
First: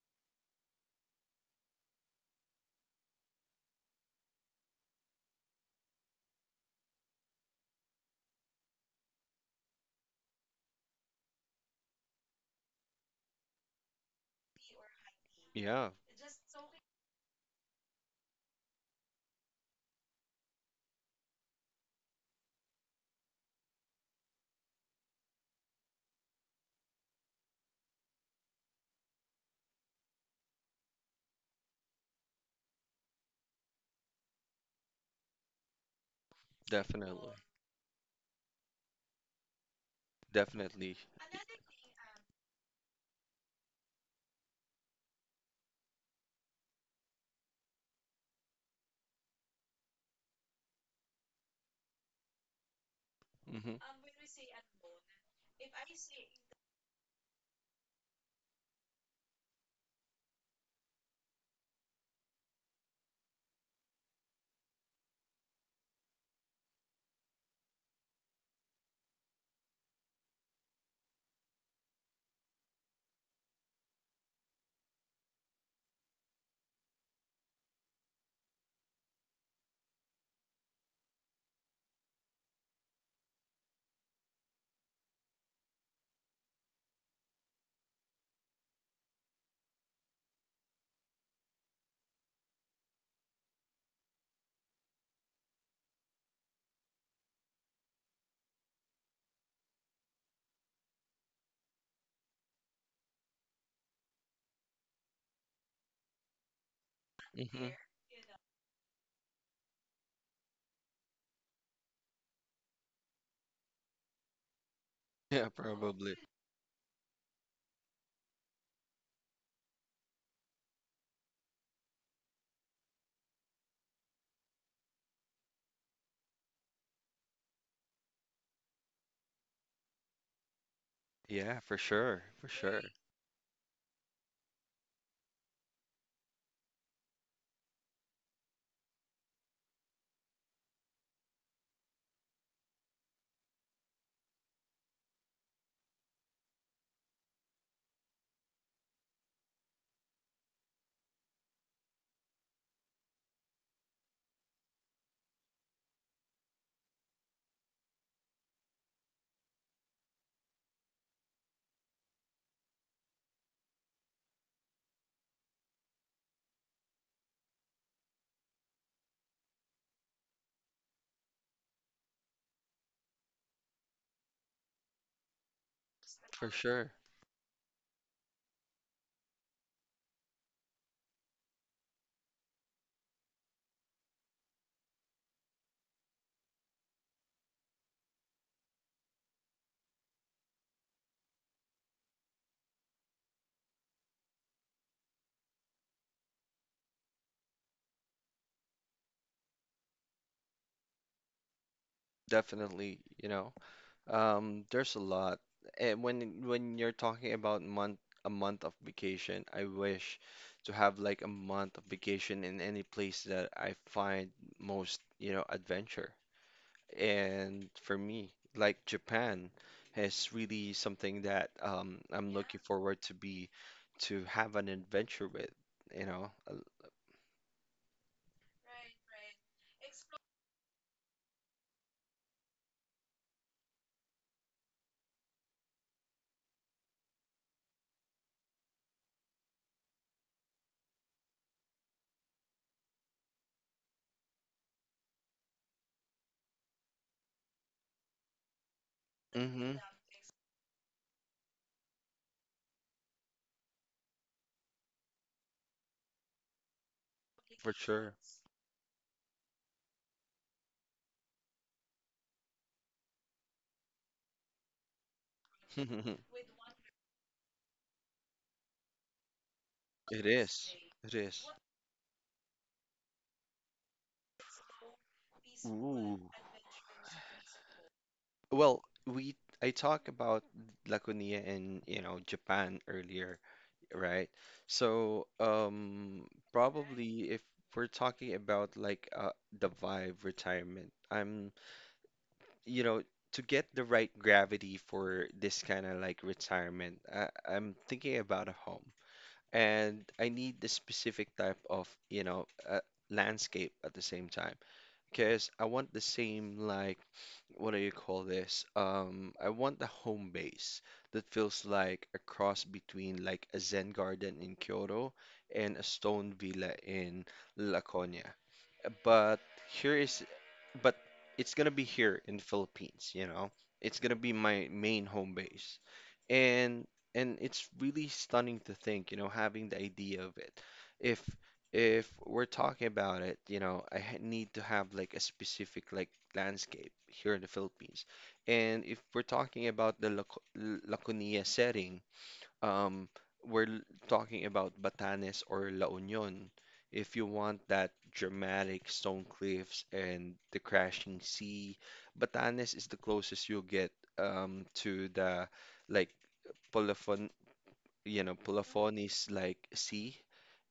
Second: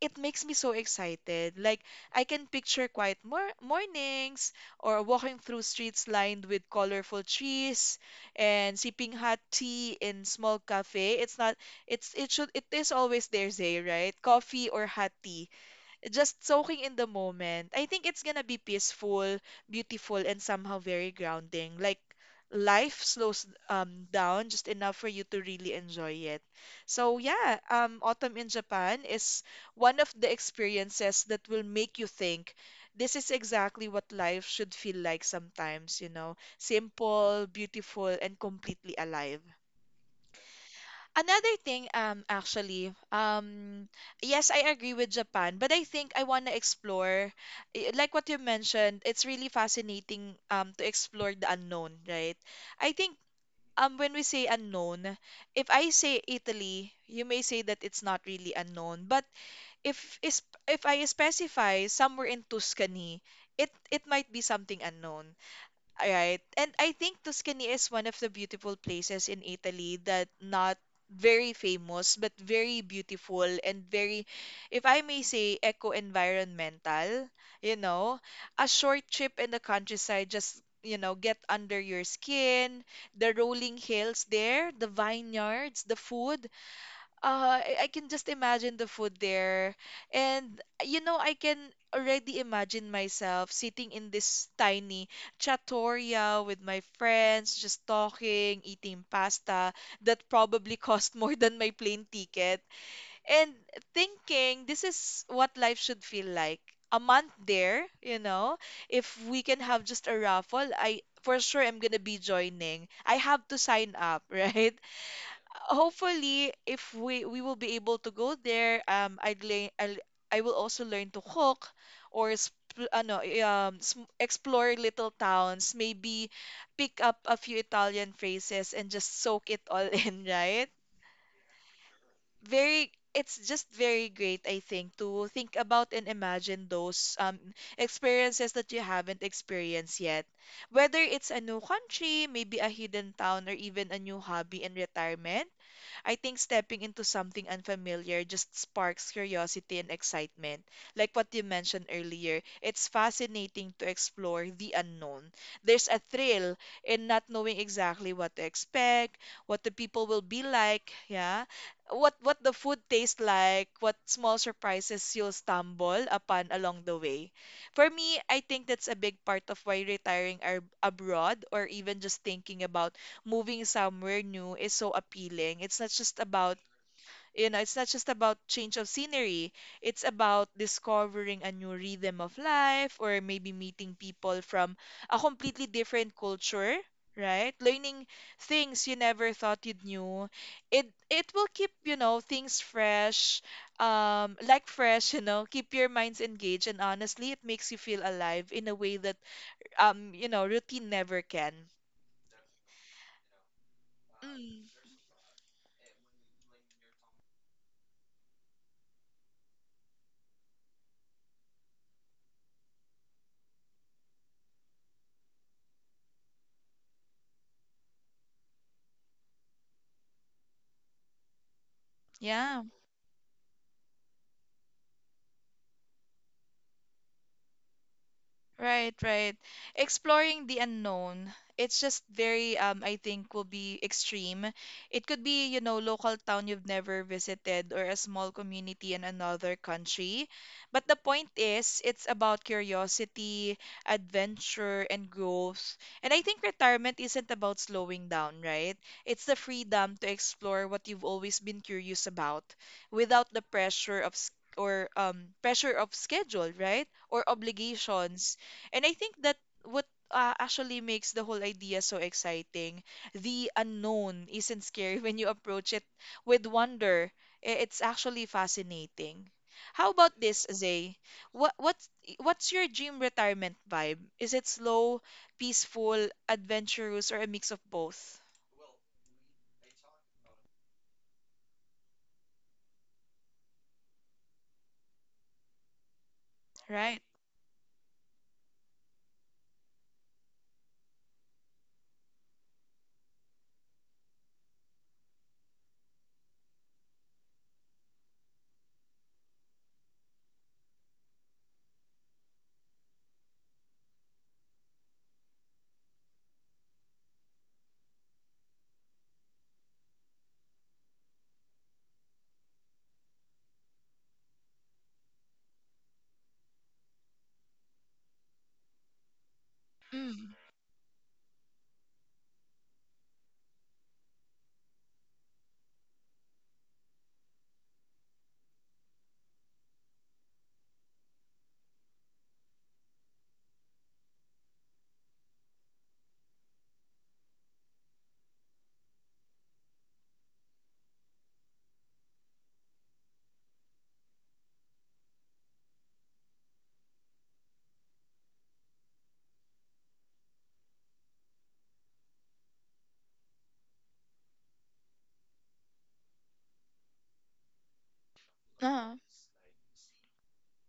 [SPEAKER 1] it makes me so excited. Like, I can picture quiet mornings, or walking through streets lined with colorful trees, and sipping hot tea in small cafe. It's not, it's it should it is always there, Zay, right? Coffee or hot tea,
[SPEAKER 2] Yeah,
[SPEAKER 1] just soaking in the moment. I think it's gonna be peaceful, beautiful, and somehow very grounding. Like, life slows down just enough for you to really enjoy it. So yeah, autumn in Japan is one of the experiences that will make you think. This is exactly what life should feel like sometimes, you know,
[SPEAKER 2] definitely.
[SPEAKER 1] simple, beautiful, and completely alive.
[SPEAKER 2] Definitely.
[SPEAKER 1] Another thing, actually, yes, I agree with Japan, but I think I want to explore, like what you mentioned, it's really fascinating, to explore the unknown, right? I think,
[SPEAKER 2] Mm-hmm.
[SPEAKER 1] when we say unknown, if I say Italy, you may say that it's not really unknown, but if is if I specify somewhere in Tuscany, it might be something unknown. Right. And I think Tuscany is one of the beautiful places in Italy, that not very famous, but very beautiful and very, if I may say, eco-environmental, you know. A short trip in the countryside just, you know, get under your skin, the rolling hills there, the vineyards, the food. I can just imagine the food there. And you know, I can already imagine myself sitting in this tiny trattoria with my friends, just talking, eating pasta that probably [LAUGHS] cost more than my plane ticket, and thinking, this is what life should feel like. A month
[SPEAKER 2] Mm-hmm.
[SPEAKER 1] there, you know, if we can have just a raffle, I for sure am gonna be joining. I have to sign up, [LAUGHS] right?
[SPEAKER 2] Yeah, probably.
[SPEAKER 1] Hopefully if we will be able to go there, I will also learn to cook, or explore little towns, maybe pick up a few Italian phrases and just soak it all [LAUGHS] in, right?
[SPEAKER 2] Yeah, for sure. For sure.
[SPEAKER 1] Very, it's just very great, I think, to think about and imagine those experiences that you haven't experienced yet, whether it's a new country, maybe a hidden town, or even a new hobby in retirement. I think stepping into something unfamiliar just sparks curiosity and excitement. Like what you mentioned earlier, it's fascinating to explore the unknown. There's a thrill in not knowing exactly what to expect, what the people will be like, yeah, what the food tastes like, what small surprises you'll stumble upon along the way. For me, I think that's a big part of why retiring abroad, or even just thinking about moving somewhere new, is so appealing. It's not just
[SPEAKER 2] For
[SPEAKER 1] about,
[SPEAKER 2] sure.
[SPEAKER 1] you know, it's not just about change of scenery. It's about discovering a new rhythm of life, or maybe meeting people from a completely different culture, right? Learning things you never thought you'd knew. It will keep, you know, things fresh, [LAUGHS] you know, keep your minds engaged, and honestly, it makes you feel alive in a way that you know, routine never can.
[SPEAKER 2] Definitely, you know.
[SPEAKER 1] Mm,
[SPEAKER 2] There's a lot. And when you're talking about month a month of vacation, I wish to have like a month of vacation in any place that I find most, you know, adventure. And for me, like Japan is really something that I'm looking
[SPEAKER 1] yeah.
[SPEAKER 2] forward to be to have an adventure with, you know.
[SPEAKER 1] Right, right. Exploring the unknown. It's just very, I think, will be extreme. It could be, local town you've never visited or a small community in another country. But the point is, it's about curiosity, adventure, and growth. And I think retirement isn't about slowing down, right? It's the
[SPEAKER 2] Mm-hmm,
[SPEAKER 1] freedom to explore what you've always been curious about without the pressure of s- or pressure of schedule, right? Or
[SPEAKER 2] for sure.
[SPEAKER 1] obligations. And I think that what actually makes the whole idea so exciting, the unknown isn't scary [LAUGHS] when you approach it
[SPEAKER 2] [LAUGHS]
[SPEAKER 1] with
[SPEAKER 2] It
[SPEAKER 1] wonder. It's actually fascinating. How about this,
[SPEAKER 2] is.
[SPEAKER 1] Zay?
[SPEAKER 2] It is.
[SPEAKER 1] What what's what's your dream retirement vibe? Is it slow, peaceful,
[SPEAKER 2] Ooh.
[SPEAKER 1] adventurous, or a mix of both?
[SPEAKER 2] Well, we I talked about Laconia and, you know, Japan earlier. Right. So,
[SPEAKER 1] Right?
[SPEAKER 2] probably if we're talking about like the Vive retirement, you know, to get the right gravity for this kind of like retirement, I'm thinking about a home and I need the specific type of, you know, landscape at the same time because I want the same like what do you call this? I want the home base that feels like a cross between like a Zen garden in Kyoto and a stone villa in La Coña. But here is
[SPEAKER 1] Mm.
[SPEAKER 2] but it's gonna be here in the Philippines, you know. It's gonna be my main home base. And and it's really stunning to think, you know, having the idea of it. If if we're talking about it, you know, need to have like a specific like landscape here in the Philippines. And if we're talking about the Laconia setting, um, we're l- talking about Batanes or La Union. If you want that dramatic stone cliffs and the crashing sea, Batanes is the closest you'll get to the like Polofon, you know,
[SPEAKER 1] Uh,
[SPEAKER 2] Polofonis like sea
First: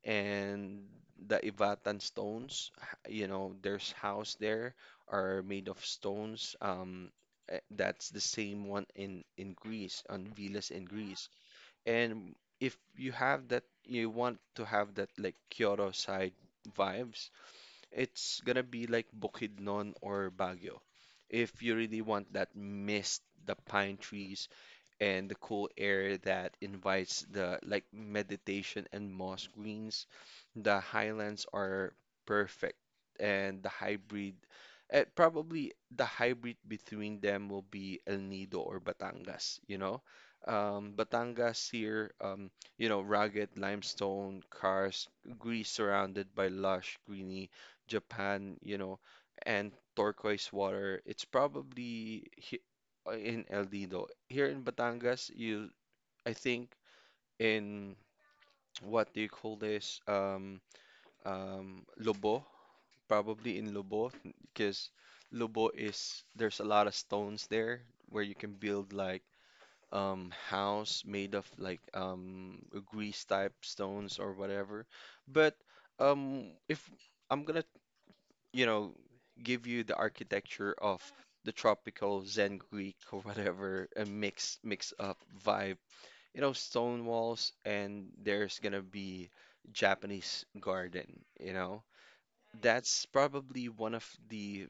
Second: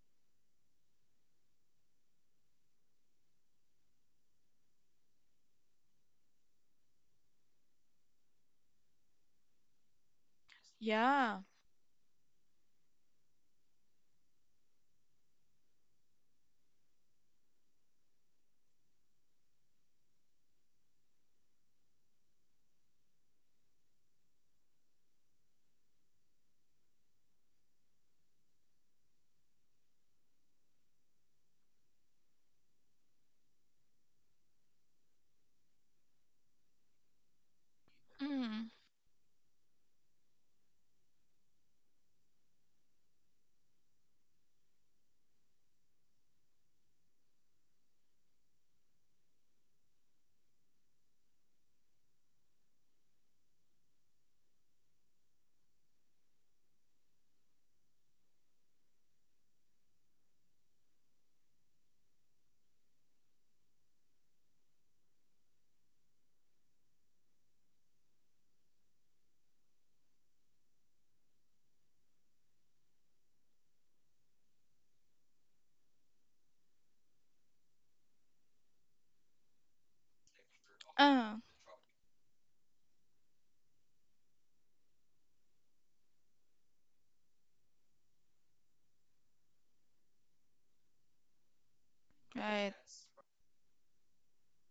[SPEAKER 2] and the Ivatan stones, you know, there's house there are made of stones. That's the same one in Greece, on Vilas in Greece.
[SPEAKER 1] yeah.
[SPEAKER 2] And if you have that, you want to have that like Kyoto side vibes, it's gonna be like Bukidnon or Baguio. If you really want that mist, the pine trees, and the cool air that invites the like meditation and moss greens, the highlands are perfect. And the hybrid, probably the hybrid between them will be El Nido or Batangas, you know? Batangas here, you know, rugged limestone, karst, grease surrounded by lush, greeny Japan, you know, and turquoise water. It's probably he in El Nido. Here in Batangas, you I think in what do you call this? Lobo, probably in Lobo, because Lobo is there's a lot of stones there where you can build like house made of like grease type stones or whatever. But if I'm gonna you know, give you the architecture of
[SPEAKER 1] Uh,
[SPEAKER 2] the tropical Zen Greek or whatever, a mix up vibe. You know, stone walls and there's gonna be Japanese garden, you know.
[SPEAKER 1] right.
[SPEAKER 2] That's probably one of the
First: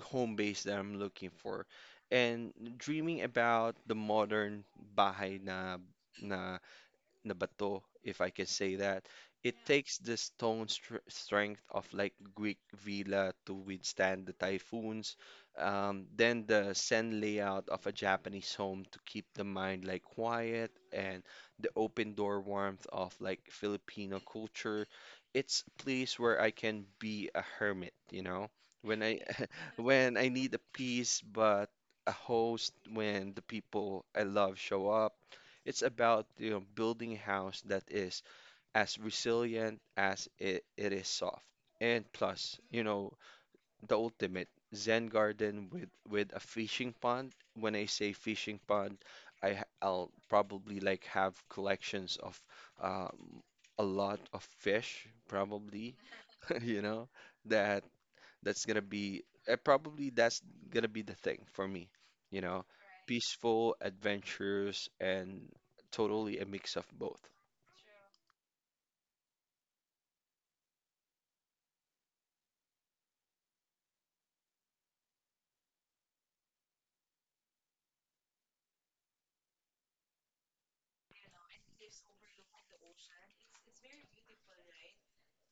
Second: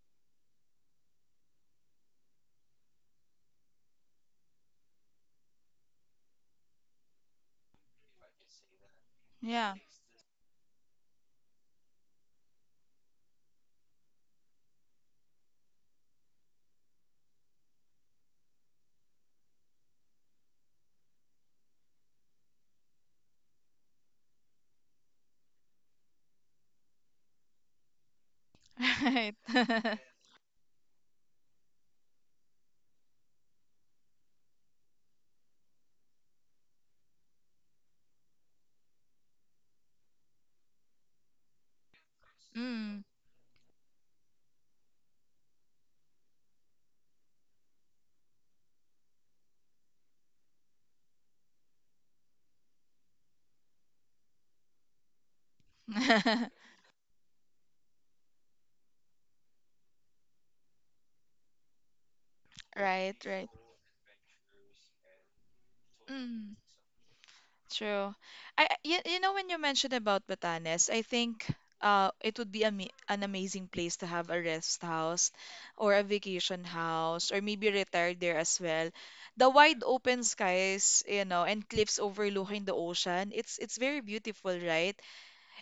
[SPEAKER 2] home base that I'm looking for. And dreaming about the modern bahay na Nabato, if I can say that. It
[SPEAKER 1] Yeah.
[SPEAKER 2] takes the stone strength of like Greek villa to withstand the typhoons, then the Zen layout of a Japanese home to keep the mind like quiet, and the open door warmth of like Filipino culture. It's a place where I can be a hermit, you know, when
[SPEAKER 1] [LAUGHS]
[SPEAKER 2] I
[SPEAKER 1] Right.
[SPEAKER 2] [LAUGHS]
[SPEAKER 1] [LAUGHS]
[SPEAKER 2] when I need a peace, but a host when the people I love show up it's about you know, building a house that is as resilient as it is soft. And plus, you
[SPEAKER 1] Mm.
[SPEAKER 2] know, the ultimate Zen garden with a fishing pond. When I say fishing pond, I'll probably like have collections of um, a lot of fish, probably, [LAUGHS]
[SPEAKER 1] [LAUGHS]
[SPEAKER 2] you know, that that's gonna be probably that's gonna be the thing for me, you know,
[SPEAKER 1] Right, right.
[SPEAKER 2] peaceful, adventurous, and totally a
[SPEAKER 1] Mm.
[SPEAKER 2] mix of both.
[SPEAKER 1] True. You know when you mentioned about Batanes, I think it would be ama an amazing place to have a rest house or a vacation house or maybe retire there as well. The wide open skies, you know, and cliffs overlooking the ocean, it's very beautiful, right?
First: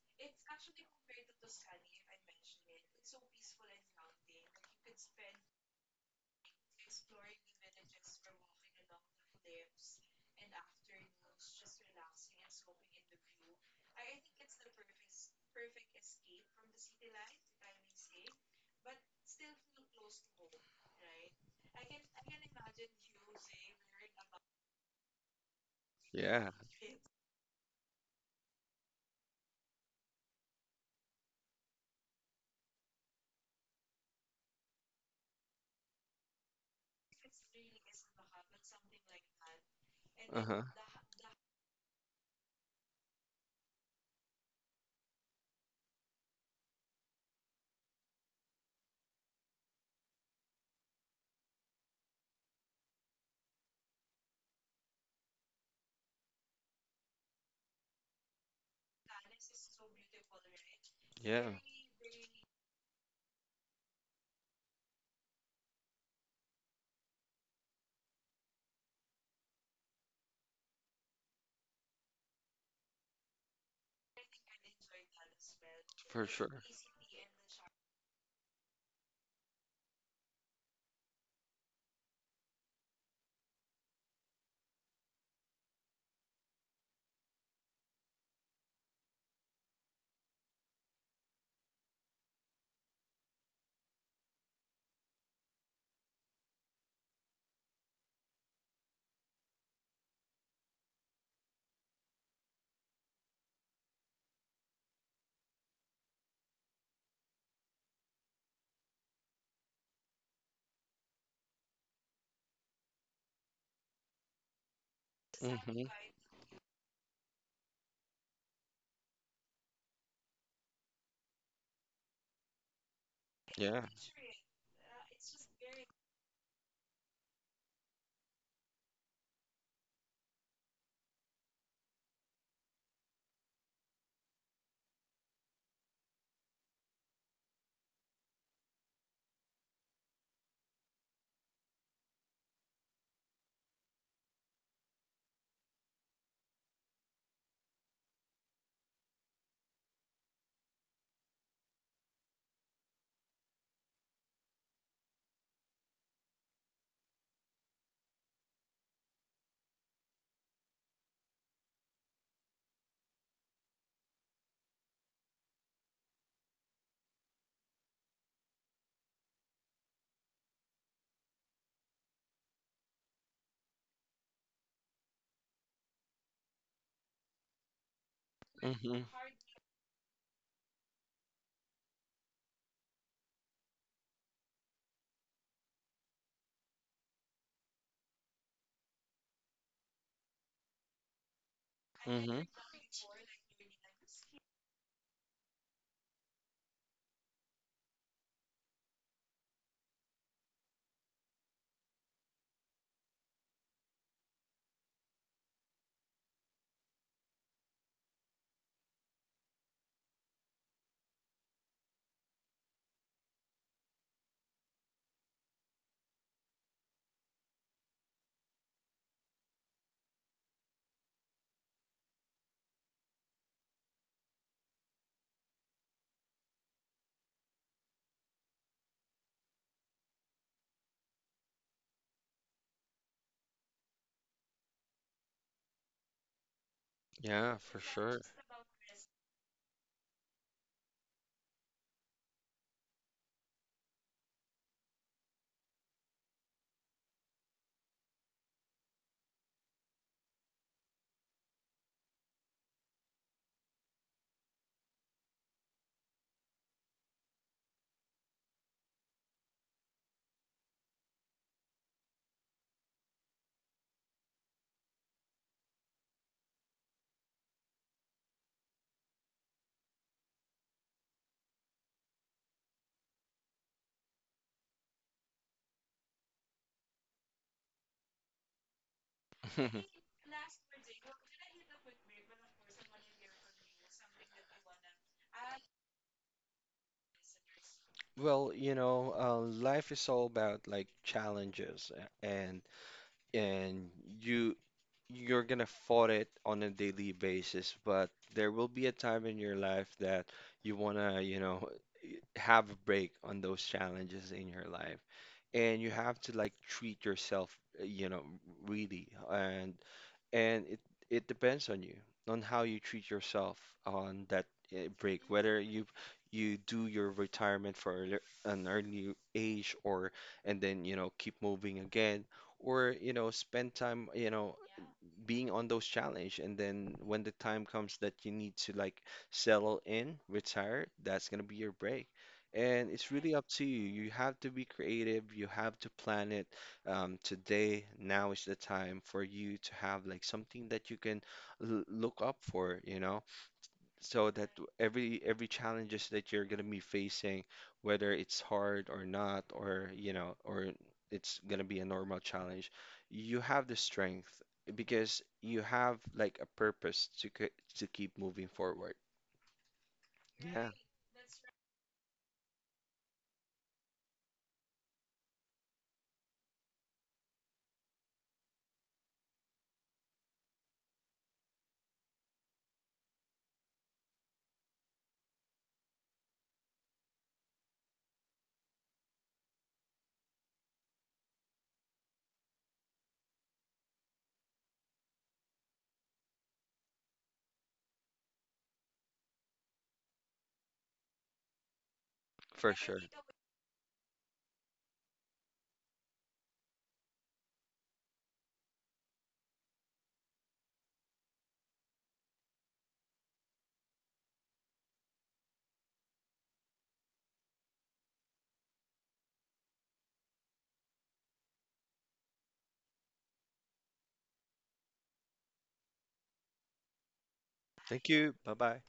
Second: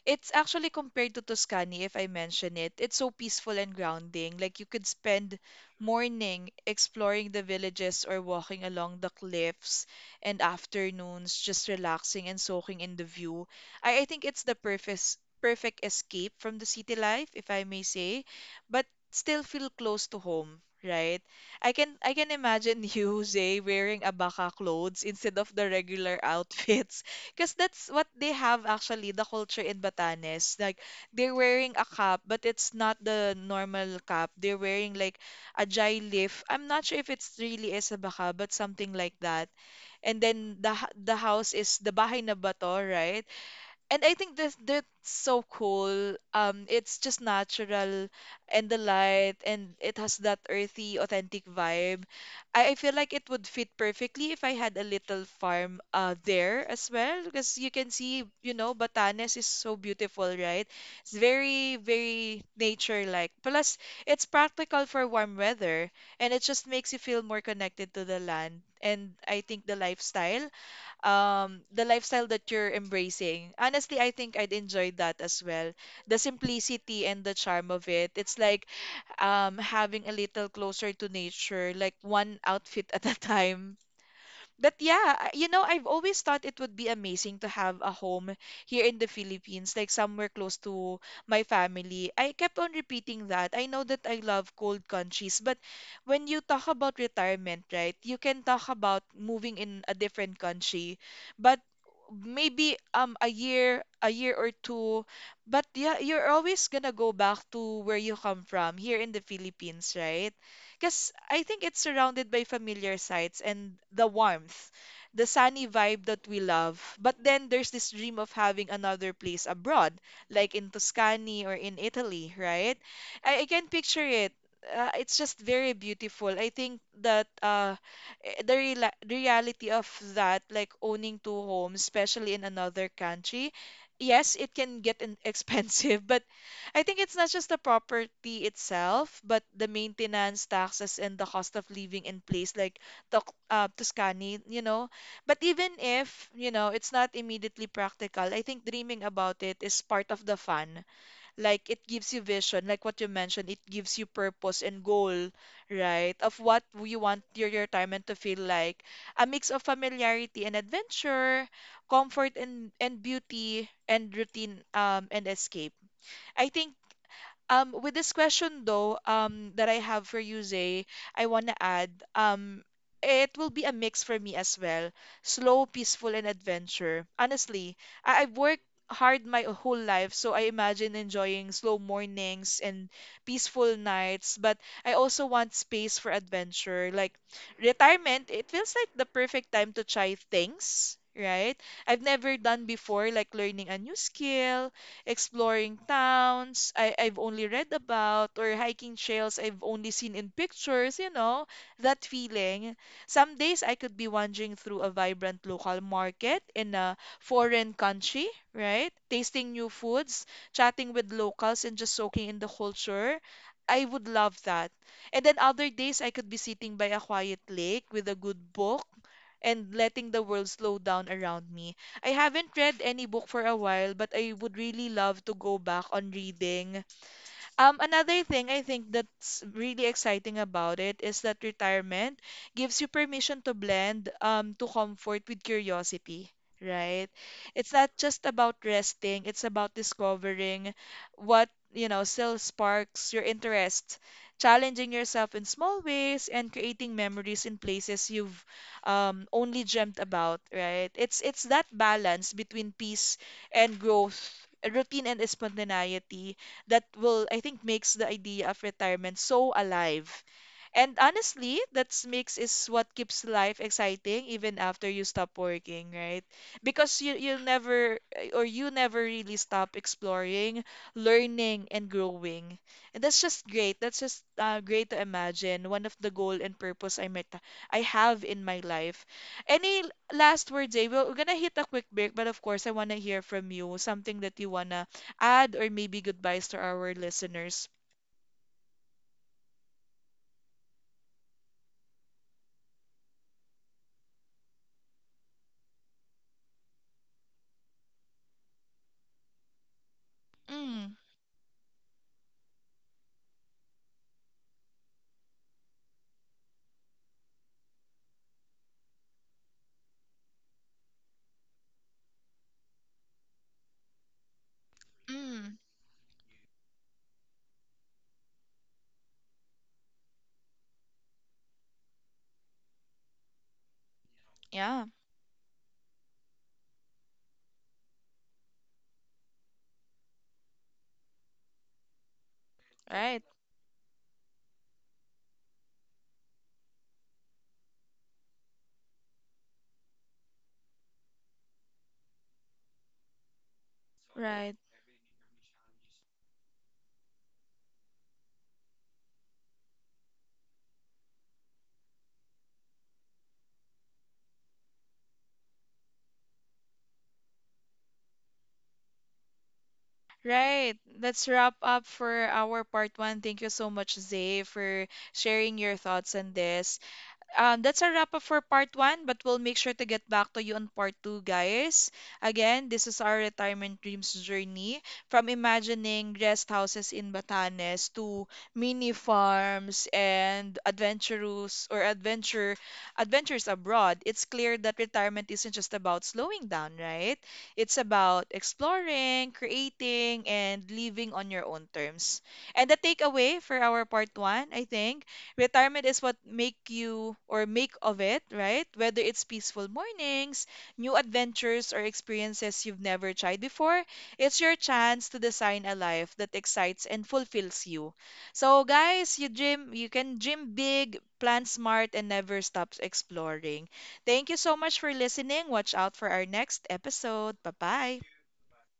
[SPEAKER 1] It's actually compared to Tuscany, if I mention it. It's so peaceful and grounding. Like you could spend morning, exploring the villages or walking along the cliffs, and afternoons, just relaxing and soaking in the view. I think it's the perfect escape from the city life, if I may say, but still feel close to home, right? I can imagine you, [LAUGHS] Zay, wearing abaka clothes instead of the regular [LAUGHS]
[SPEAKER 2] Yeah.
[SPEAKER 1] outfits. Because that's what they have actually, the culture in Batanes. Like they're wearing a cap, but it's not the normal cap. They're wearing like ajay leaf. I'm not sure if it's really isa baka, but something like that. And then
[SPEAKER 2] Uh-huh.
[SPEAKER 1] the house is the bahay na bato, right? And I think this that's so cool. It's just natural and the light, and it has that earthy, authentic vibe. I feel like it would fit perfectly if I had a little farm there as well, because you can see, you know, Batanes is so beautiful, right? It's
[SPEAKER 2] Yeah,
[SPEAKER 1] very, very nature-like. Plus, it's practical for warm weather, and it just makes you feel more connected to the land. And I think the lifestyle that you're embracing, honestly, I think I'd enjoy that as well. The
[SPEAKER 2] for sure.
[SPEAKER 1] simplicity and the charm of it. It's like having a little closer to nature, like one outfit [LAUGHS] at a time. But yeah, I've always thought it would be amazing to have a home here in the Philippines, like somewhere close to my family. I kept on repeating that. I know that I love cold countries, but when you talk about retirement, right, you can talk about moving in a different country, but maybe a year or two. But yeah, you're always gonna go back to where you come from here in the Philippines, right? Because I think it's surrounded by familiar sights and the warmth, the sunny
[SPEAKER 2] Mm-hmm.
[SPEAKER 1] vibe that we love. But then there's this dream of having another place abroad, like in Tuscany or in Italy, right? I can
[SPEAKER 2] Yeah.
[SPEAKER 1] picture it. It's just very beautiful. I think that eh, the reala reality of that, like owning two homes, especially in another country, yes, it can [LAUGHS] expensive, but I think it's not just the property itself, but the maintenance, taxes, and the cost of living in place like Toc Tuscany, you know. But even if, you know, it's not immediately practical, I think dreaming about it is part of the fun. Like it gives you vision, like what you mentioned, it gives you purpose and goal, right? Of what you want your retirement to feel like. A mix of familiarity and adventure, comfort and beauty, and routine and escape. I think with this question though, that I have for you, Zay, I want to add, it will be a mix for me as well. Slow, peaceful, and adventure. Honestly, I've worked
[SPEAKER 2] Mm-hmm.
[SPEAKER 1] hard my whole life, so I imagine enjoying slow mornings and peaceful nights, but I also want space for adventure. Like retirement, it feels like the perfect time to try things, right? I've
[SPEAKER 2] Mm-hmm.
[SPEAKER 1] never done before, like learning a new skill, exploring towns I've only read about, or hiking trails I've only seen in pictures, you know, that feeling. Some days I could be wandering through a vibrant local market in a foreign country, right? Tasting new foods, chatting with locals, and just soaking in the culture. I would love that. And then other days I could be sitting by a quiet lake with a good book and letting the world slow down around me. I haven't read any book for a while, but I would really love to go back on reading. Another thing I think that's really exciting about it is that retirement gives you permission to blend to comfort with curiosity, right?
[SPEAKER 2] Yeah,
[SPEAKER 1] It's
[SPEAKER 2] for
[SPEAKER 1] not
[SPEAKER 2] sure.
[SPEAKER 1] just about resting, it's about discovering what, you know, still sparks your interest, challenging yourself in small ways, and creating memories in places you've only dreamt about, right? It's that balance between peace and growth, routine and spontaneity that will, I think, makes the idea of retirement so alive. And honestly, that makes is what keeps life exciting even after you stop working, right? Because you never really stop exploring, learning, and growing. And that's just great. That's just great to imagine. One of the goal and purpose I have in my life. Any
[SPEAKER 2] [LAUGHS]
[SPEAKER 1] last words, Jay? We're gonna hit a quick break, but of course I wanna hear from you. Something that you wanna add or maybe goodbyes to our listeners?
[SPEAKER 2] Well, you know, life is all about like challenges a- and and you you're gonna fought it on a daily basis, but there will be a time in your life that you
[SPEAKER 1] Mm,
[SPEAKER 2] wanna, you know, [LAUGHS] have a break on those challenges in your life. And you have to like treat yourself, you know, really. And it depends on you on how you treat yourself on that break whether
[SPEAKER 1] mm,
[SPEAKER 2] you you do your retirement for an early age or and then you know keep moving again or you know spend time you know
[SPEAKER 1] yeah,
[SPEAKER 2] being on those challenge and then when the time comes that you need to like settle in retire that's going to be your break and it's
[SPEAKER 1] right,
[SPEAKER 2] really up to you you have to be creative you have to plan it today, now is the time for you to have like something that you can l look up for, you know, so that
[SPEAKER 1] right.
[SPEAKER 2] every challenges that you're gonna be facing, whether it's hard or not, or you know, or it's gonna be a normal challenge, you have the strength because you have like a purpose to to keep moving forward. Yeah,
[SPEAKER 1] Right. Let's wrap up for our part one. Thank you so much, Zay, for sharing your thoughts on this. That's a wrap up for part one, but we'll make sure to get back to you on part two, guys. Again, this is our retirement dreams journey, from imagining guest houses in Batanes to mini farms and adventurous or adventure adventures abroad. It's clear that retirement isn't just about slowing down, right? It's about exploring, creating, and living on your own terms.
[SPEAKER 2] for
[SPEAKER 1] And the
[SPEAKER 2] sure.
[SPEAKER 1] takeaway for our part one, I think retirement is what make you or make of it, right? Whether it's peaceful mornings, new adventures, or experiences you've never tried before, it's your chance to design a life that excites and fulfills you. So, guys, you can dream big, plan smart, and never stop exploring. Thank you so much for listening. Watch out for our next episode. Bye bye.
[SPEAKER 2] Thank you. Bye bye.